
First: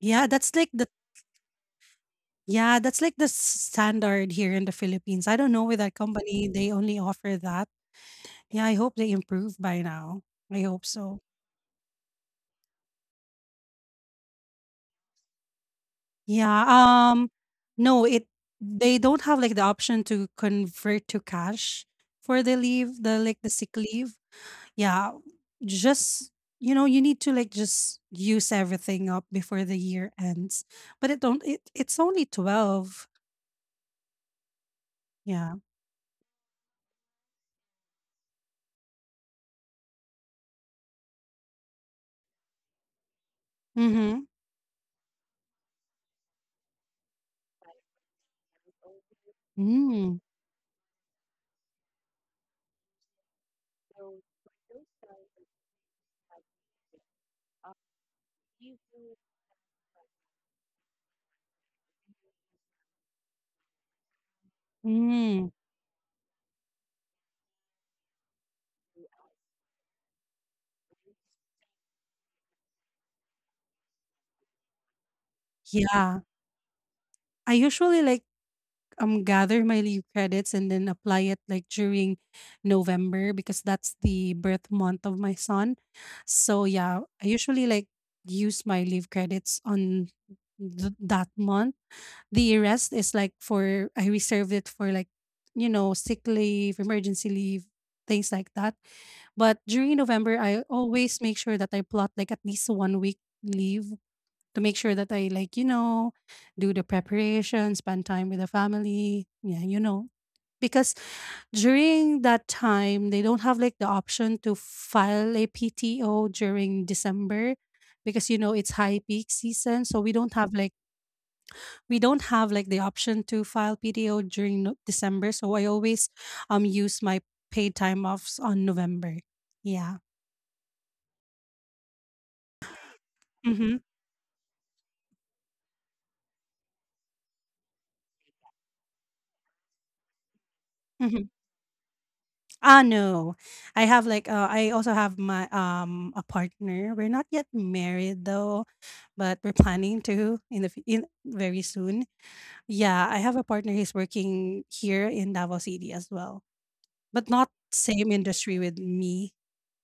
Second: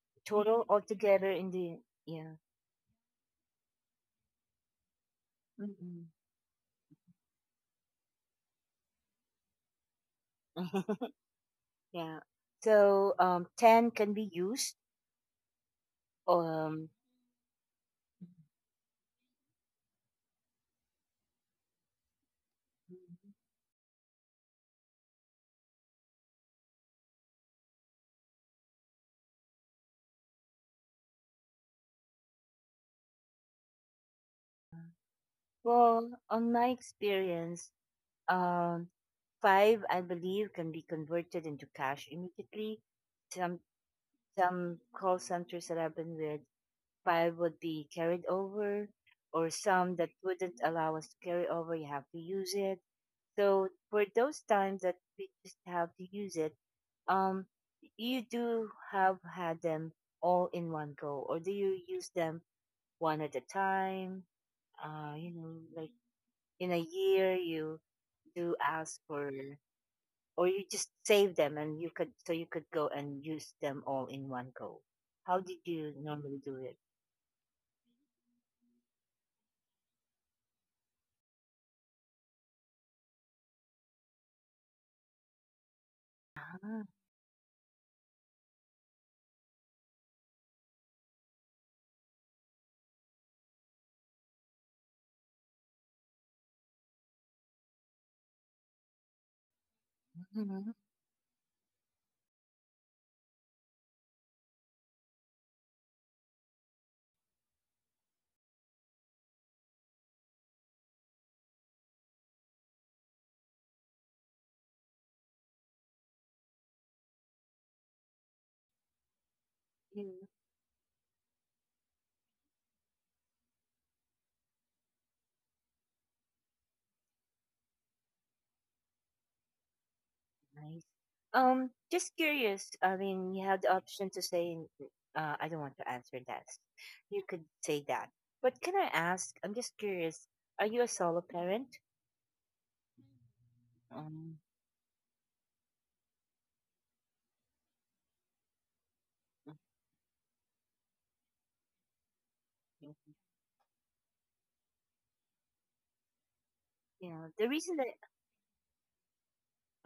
B: Yeah, that's
A: total
B: like the
A: altogether in the, yeah.
B: yeah, that's like the standard here in the Philippines. I don't know with that
A: Mhm.
B: company, they only offer that. Yeah, I hope they improve by now. I hope so.
A: Yeah. So, 10 can be used.
B: Yeah,
A: Um,
B: um no, it they don't have like the option to convert to cash for the leave, the
A: Mhm.
B: like the sick leave. Yeah, just you know, you need to like just use everything up before the year ends. But it don't, it it's only 12. Yeah.
A: Well, on my experience, um, five, I believe, can be converted into cash immediately. Some
B: Mhm.
A: some call centers that I've been with, five would be carried over, or some that
B: Mm.
A: wouldn't allow us to carry over. You have to use it. So for those times that we just have to use it, um, you do have had them all in one go, or do you use them one at a time? You
B: Mm.
A: know, like in a year, you do ask for or you just save them and you could, so you could go and use them all in one go? How did you
B: Yeah.
A: normally do it?
B: I usually like gather my leave credits and then apply it like during November because that's the birth month of my son. So
A: Ah,
B: yeah, I usually like use my leave credits on that month. The rest is like for, I reserved it for like you know sick leave, emergency leave, things like that. But during November, I
A: mhm,
B: always make sure that I plot like at least 1 week leave to make sure that I like you know do the preparation, spend time with the family, yeah, you know. Because during that time, they don't have like the option to file a PTO during December because you know it's high peak season. So we
A: yeah,
B: don't have like, we don't have like the option to file PTO during December, so I always use my paid time offs on November. Yeah.
A: nice. Um, just curious, I mean, you had the
B: Mm-hmm.
A: option to say, I don't want to answer that. You could say that, but can I ask, I'm just curious, are you a solo
B: Mm-hmm.
A: parent?
B: Ah no, I have like
A: Um,
B: I also have my a partner. We're not yet married though, but we're planning to in the in very soon. Yeah,
A: okay.
B: I have a partner. He's working here in Davao City as well,
A: Yeah,
B: but
A: the
B: not
A: reason that
B: same industry with me.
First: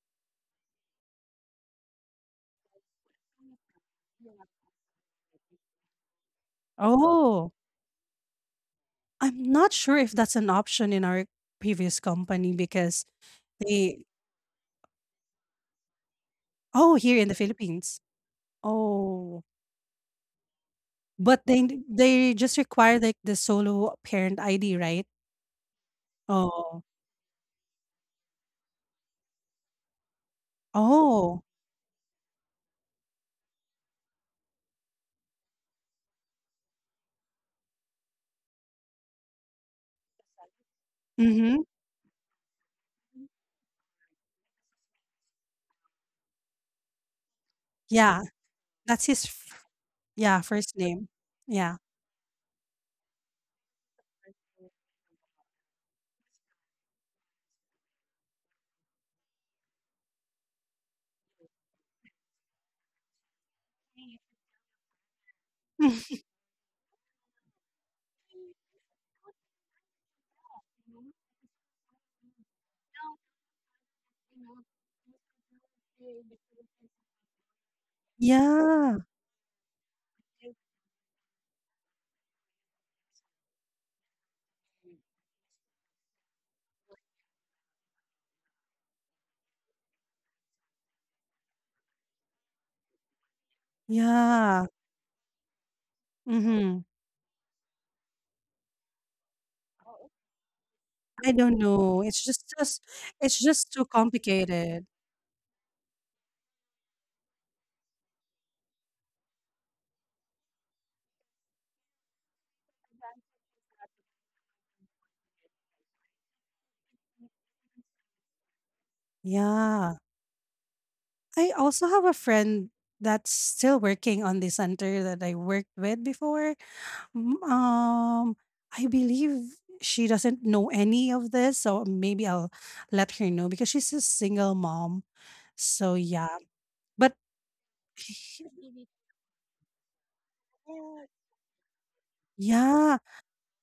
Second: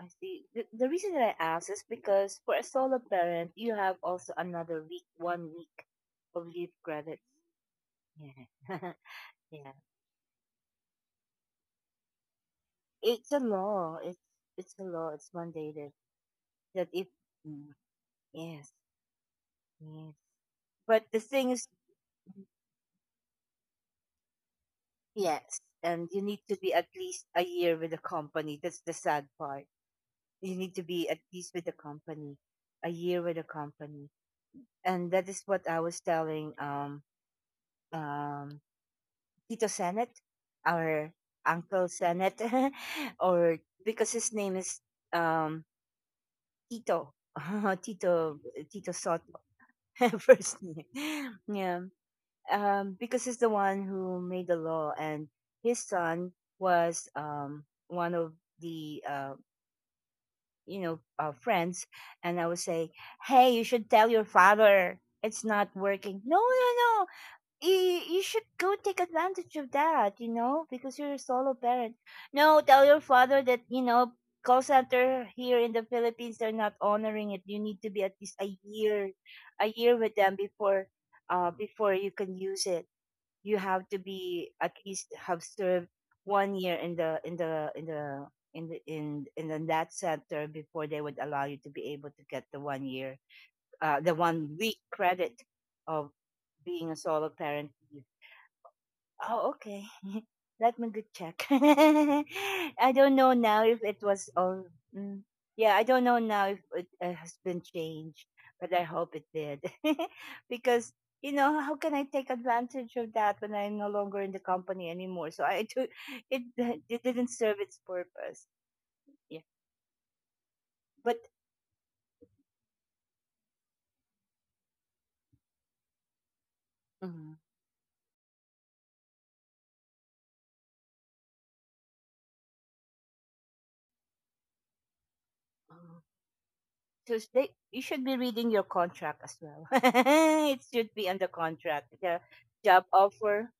A: I see. The reason that I ask is because for a solo parent, you have also another week, 1 week of leave credits.
B: Oh,
A: Yeah,
B: I'm
A: yeah.
B: not sure if that's an option in our previous company because
A: It's a law.
B: they
A: It's a law. It's mandated that
B: oh,
A: if,
B: here in the
A: mm,
B: Philippines.
A: yes,
B: Oh,
A: yes. But the
B: but
A: thing is,
B: they just require like the solo parent ID, right?
A: yes, and you need to be
B: Oh,
A: at least a year with the company. That's the sad part. You need to be at
B: oh,
A: least with the company, a year with the company, and that is what I was telling um Tito Senet, our
B: hmm.
A: Uncle Senet, or because his name is, um, Tito,
B: Yeah,
A: Tito, Tito
B: that's his.
A: Soto,
B: Yeah,
A: first
B: first name.
A: name.
B: Yeah,
A: Yeah, because he's the one who made the law, and his son was, one of the you know, friends, and I would say, "Hey, you should tell your father. It's not working. No, no, no. You should go take advantage of that, you know, because you're a solo parent. No, tell your father that, you know, call center here in the Philippines, they're not honoring it. You need to be at least
B: yeah,
A: a year with them before," before you can use it. You have to be at least have served 1 year in that center before they would allow you to be able to get the one
B: yeah.
A: week credit of
B: Mm-hmm.
A: being a solo parent. Oh, okay. Let me good
B: I
A: check.
B: don't know. It's just
A: I don't know
B: it's
A: now
B: just
A: if
B: too
A: it was all.
B: complicated.
A: Mm, yeah, I don't know now if it has been changed, but I hope it did. Because, how can I take advantage of that when I'm no longer in the company anymore? So I took it, it didn't serve its purpose. Yeah.
B: Yeah.
A: But
B: I also have a friend that's still working on the center that I worked with before.
A: mm,
B: M- Um, I believe she doesn't know any of this, so maybe I'll let her know because she's a single mom. So
A: mm.
B: yeah, but
A: You should be reading your contract as well. It should be under contract. The job
B: yeah,
A: offer.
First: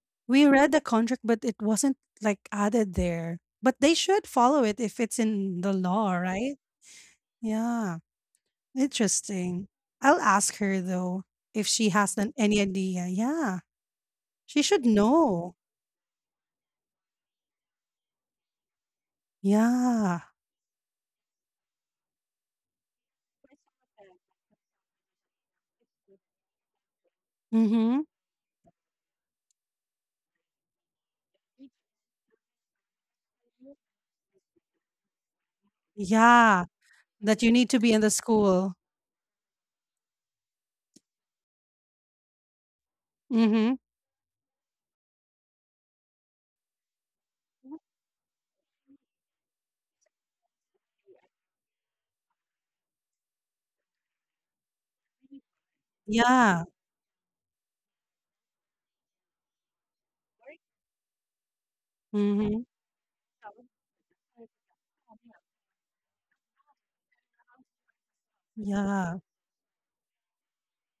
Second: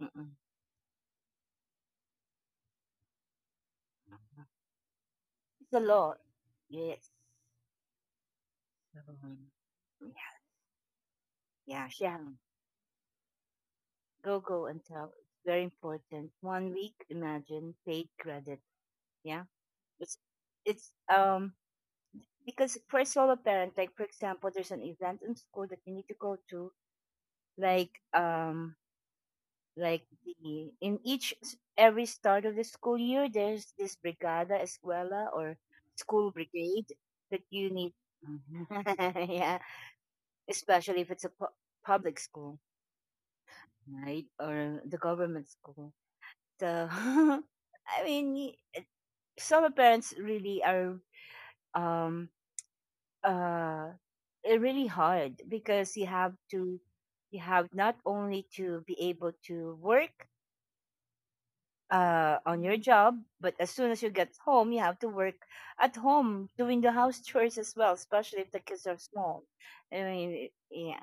A: Mm-mm.
B: we read the contract, but it wasn't like added there. But they should follow it if it's in
A: It's
B: the
A: a
B: law,
A: lot.
B: right?
A: Yes.
B: Yeah,
A: Um,
B: interesting. I'll ask her though if
A: Yeah,
B: she has
A: Shang.
B: any idea. Yeah.
A: Go,
B: She
A: go and
B: should
A: tell. It's
B: know.
A: very important. 1 week, imagine, paid credit. Yeah. It's,
B: Yeah.
A: it's because for a solo parent, like, for example, there's an event in school that you need to go to, like,
B: Mhm.
A: um, like the, in each, s- every start of the school year, there's this brigada, escuela, or school
B: Yeah.
A: brigade that
B: That you
A: you
B: need to
A: need.
B: be in the school.
A: Yeah. Especially if it's a public school,
B: Mhm.
A: right, or the government school. So, I mean, some parents really are um uh really hard because
B: Yeah.
A: you have not only to be able to work on
B: Mhm.
A: your job, but as soon as you get home, you have to work at home doing the house chores as well, especially if the kids are
B: Yeah.
A: small. I mean, yeah.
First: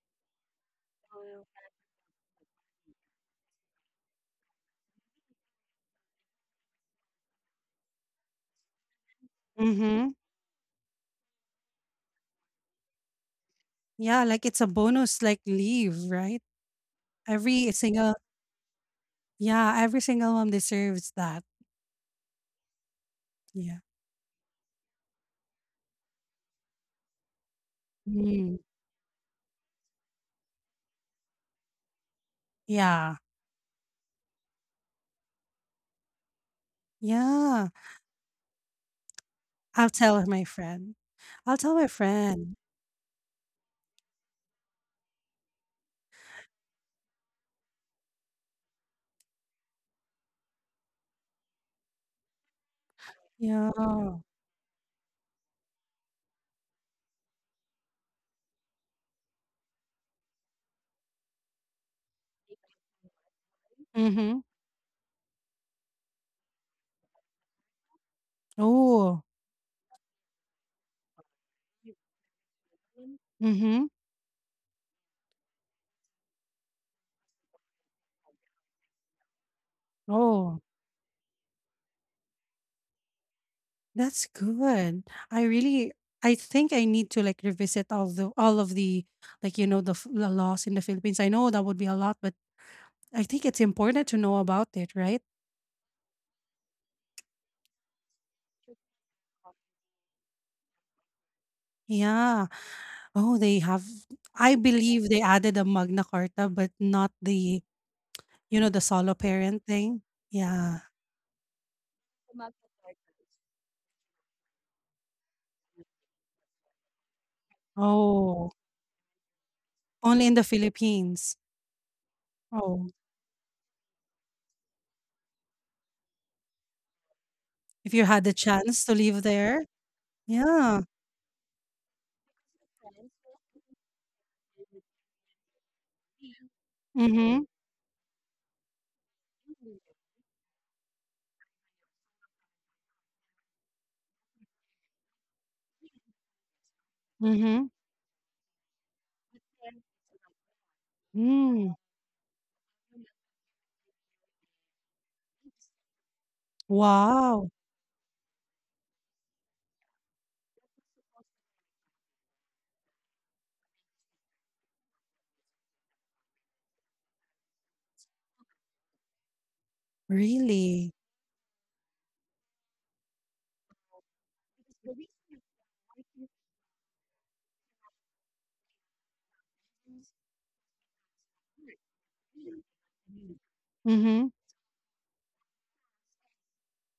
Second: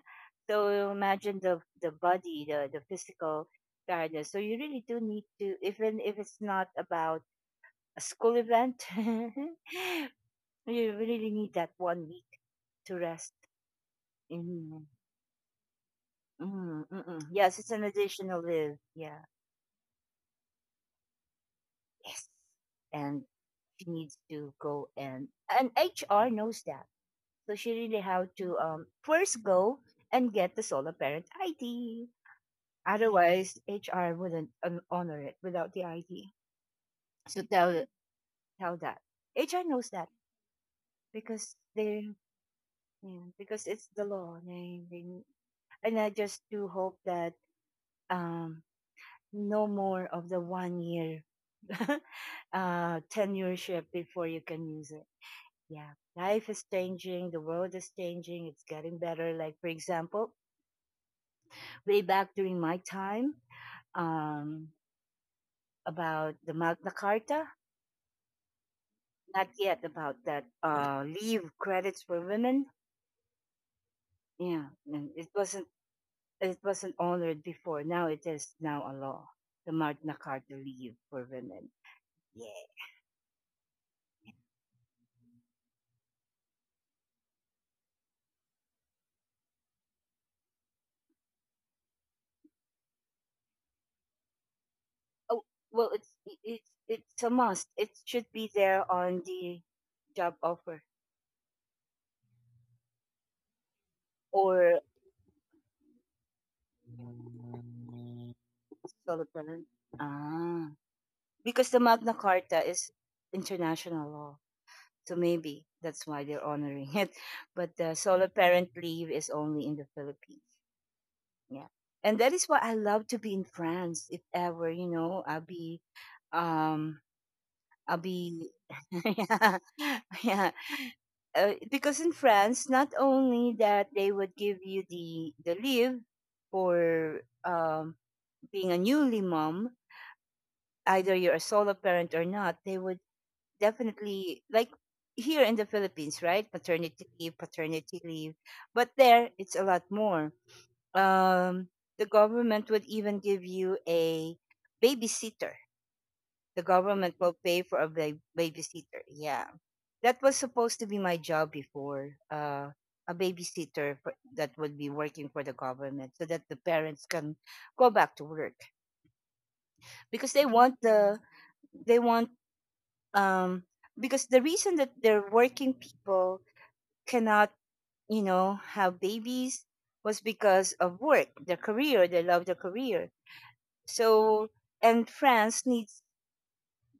A: So imagine the body, the physical tiredness. So you really do need to, even if it's not about a school event,
B: Mhm.
A: you really need that 1 week to rest.
B: Yeah, like it's a
A: Mm.
B: bonus, like, leave, right?
A: Mm, mm, mm. Yes, it's
B: Every
A: an
B: single
A: additional leave. Yeah.
B: yeah, every single mom deserves that.
A: Yes. And
B: Yeah.
A: she needs to go and HR knows that. So she really have to
B: Mm.
A: first go and get the solo parent ID.
B: Yeah.
A: Otherwise, HR wouldn't honor it without the ID. So
B: Yeah.
A: tell that HR knows
B: I'll
A: that
B: tell my friend.
A: because
B: I'll tell my
A: they
B: friend.
A: yeah, because it's the law. And I just do hope that um no more of the 1 year
B: Yeah.
A: tenureship before you can use it. Yeah, life is changing, the world is changing, it's getting better. Like, for example, way back during my time,
B: Mhm.
A: um, about the Magna Carta,
B: Oh.
A: not yet about that leave credits for women.
B: Mhm.
A: Yeah, and it wasn't honored before. Now it is now a law. The Magna Carta
B: Oh.
A: leave for women. Yeah.
B: That's good. I really, I think I need to like revisit all of the like you know the laws in the Philippines. I know that would be a lot, but I think it's important to know about it, right?
A: Oh, well, it's a must. It should be there on the job offer,
B: Yeah. Oh, they have I
A: or
B: believe they added a Magna Carta but not the you know the solo
A: solo parent?
B: parent thing.
A: Ah,
B: Yeah.
A: because the Magna Carta is international law, so maybe that's why they're honoring it. But the solo
B: Oh,
A: parent leave is only in the
B: only in
A: Philippines.
B: the Philippines.
A: Yeah, and that is why I
B: Oh,
A: love to be in France. If ever, I'll um,
B: if you had the
A: be
B: chance to live
A: yeah,
B: there.
A: yeah.
B: Yeah.
A: Because in France, not only that they would give you the leave for
B: Mhm.
A: um being a newly mom, either you're a solo parent or not, they would definitely like here in the Philippines, right? Maternity leave,
B: Mhm.
A: paternity leave. But there it's a lot more. Um
B: Mm.
A: the government would even give you a babysitter. The government will
B: Wow.
A: pay for a babysitter. Yeah. That was supposed to be my job before. A babysitter for, that would be working for the government so that the parents can go back to work because they want
B: Really?
A: the they want um, because the reason that their working people cannot, have babies was because of work, their career. They love their career.
B: Mhm.
A: So, and France needs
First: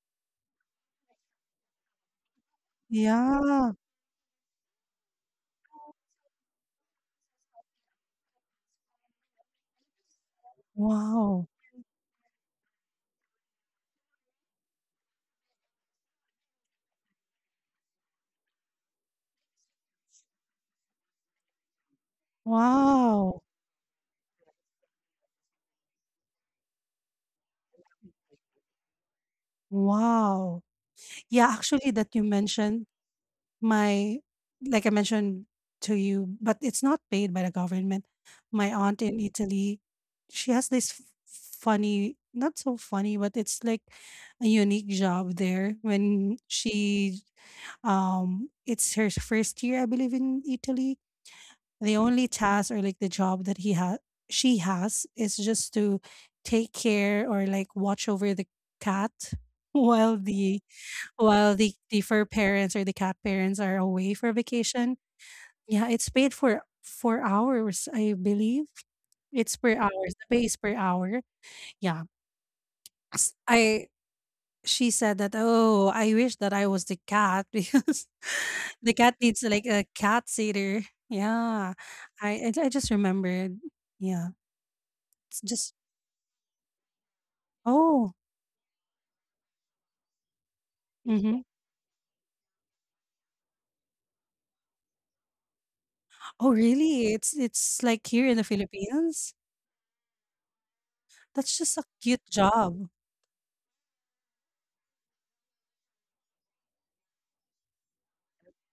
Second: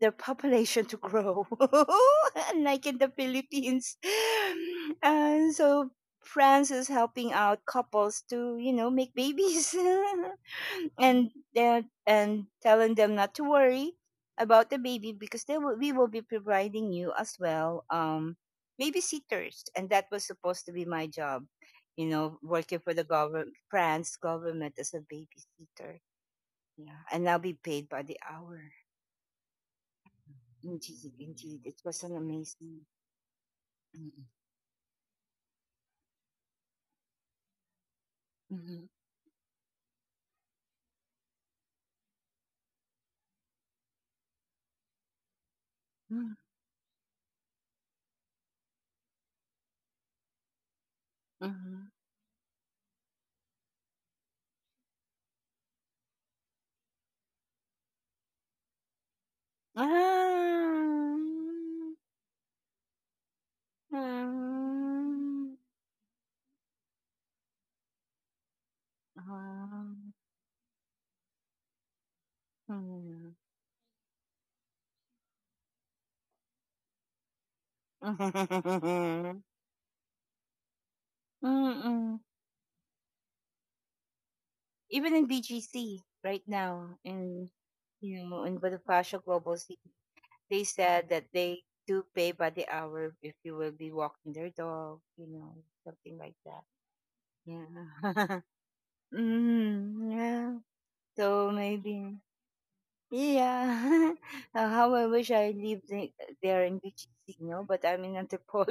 A: the population to grow, unlike in the
B: Yeah.
A: Philippines. And so France is helping out couples to make babies, and
B: Wow.
A: telling them not to worry about the baby because we will be providing you as well, babysitters, and that was supposed to be my job, working for the
B: Wow.
A: government, France government as a babysitter. Yeah, and I'll be paid by the hour.
B: Wow.
A: Indeed,
B: Yeah,
A: indeed. It
B: actually
A: was an
B: that you
A: amazing.
B: mentioned
A: Mm,
B: my like I mentioned to you, but it's not paid by the government. My
A: mhm,
B: aunt in Italy, she has this funny, not so funny, but it's like a unique job there
A: mm,
B: when she it's her first year I believe in Italy
A: mhm.
B: the only task or like the job that he has she has is just to take care or like watch over the cat while the
A: Um,
B: the fur parents or the cat parents are away for vacation. Yeah, it's paid for hours I believe. It's per hours,
A: um,
B: the pay is per hour. Yeah. S-
A: um,
B: I she said that, "Oh, I wish that I was the cat because the cat needs
A: mm.
B: like a cat sitter." Yeah,
A: Mm-mm.
B: I just remembered. Yeah,
A: Even in
B: it's just
A: BGC right now,
B: oh,
A: in Bonifacio Global City, they said that
B: hmm.
A: they do pay by the hour if you will be walking their dog, something like
B: Oh
A: that.
B: really? It's like here in
A: Yeah.
B: the Philippines.
A: Mm, yeah. So
B: That's just a
A: maybe.
B: cute job.
A: Yeah. How I wish I lived there in Vichysino, but I'm in Antipolo.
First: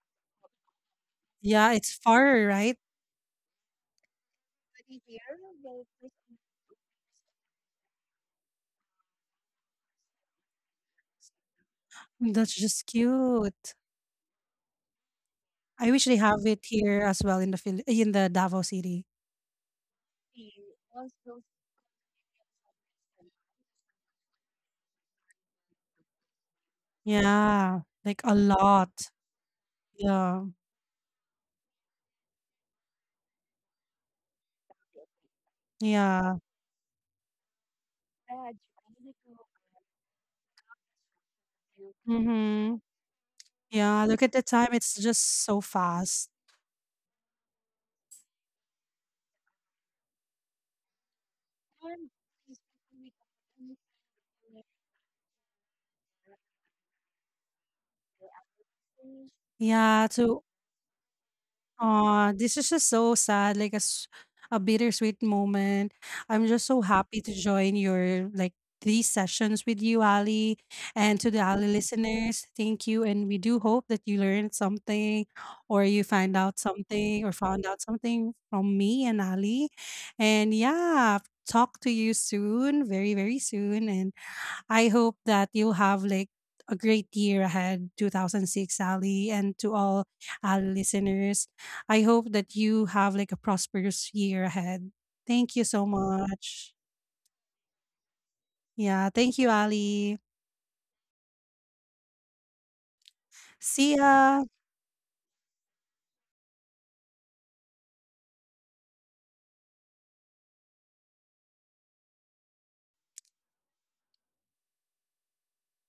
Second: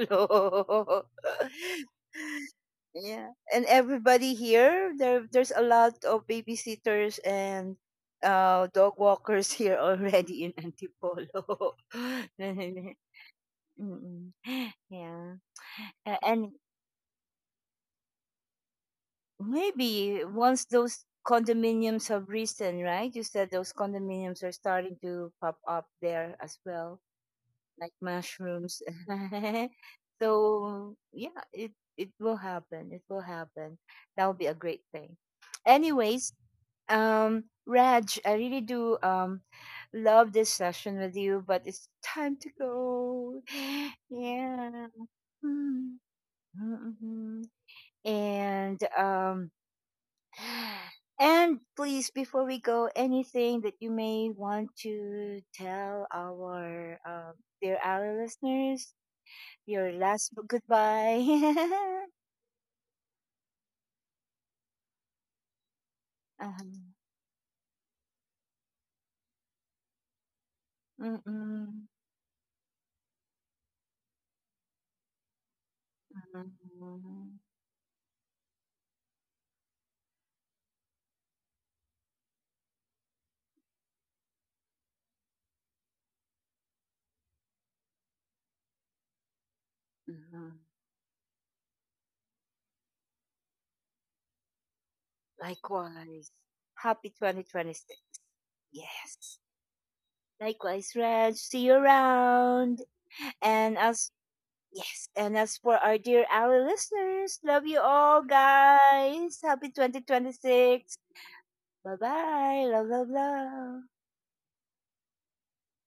B: Yeah, it's far right.
A: Yeah. And everybody here, there's a lot of babysitters and dog walkers here already in Antipolo.
B: That's just cute.
A: Mm, mm. Yeah.
B: I wish they
A: A-
B: have
A: And
B: it here as well in the in the Davao City.
A: maybe once those condominiums have risen, right? You said those condominiums are starting to pop up there as well
B: Yeah,
A: like
B: like a
A: mushrooms.
B: lot. Yeah,
A: So yeah, it will happen. It will happen. That would be a great thing. Anyways,
B: yeah.
A: Raj, I really do love this session with you, but it's time to
B: Mm-hmm.
A: go.
B: Yeah, look at the time.
A: Yeah.
B: It's just so
A: Mm,
B: fast.
A: mm, mhm. And and please before we go anything that you may want to tell our dear our listeners your
B: Yeah,
A: last
B: to
A: goodbye.
B: aw, this is just so sad, like a bittersweet moment. I'm just so
A: um,
B: happy to join your like these sessions with you, Ali, and to the Ali
A: mm-mm,
B: listeners. Thank you, and we do hope that you learned something, or you find out
A: mm-mm,
B: something, or found out something from me and Ali. And yeah, talk to you soon, very very soon, and. I hope that you have like a great year ahead, 2006, Ali, and to all
A: mm-mm.
B: our listeners. I hope that you have like a prosperous year ahead. Thank you so
A: Likewise.
B: much.
A: Happy 2026.
B: Yeah, thank
A: Yes.
B: you, Ali.
A: Likewise, Reg. See you around. And
B: See
A: as
B: ya.
A: Yes, and as for our dear ally listeners, love you all guys. Happy 2026. Bye bye. Love, love, love.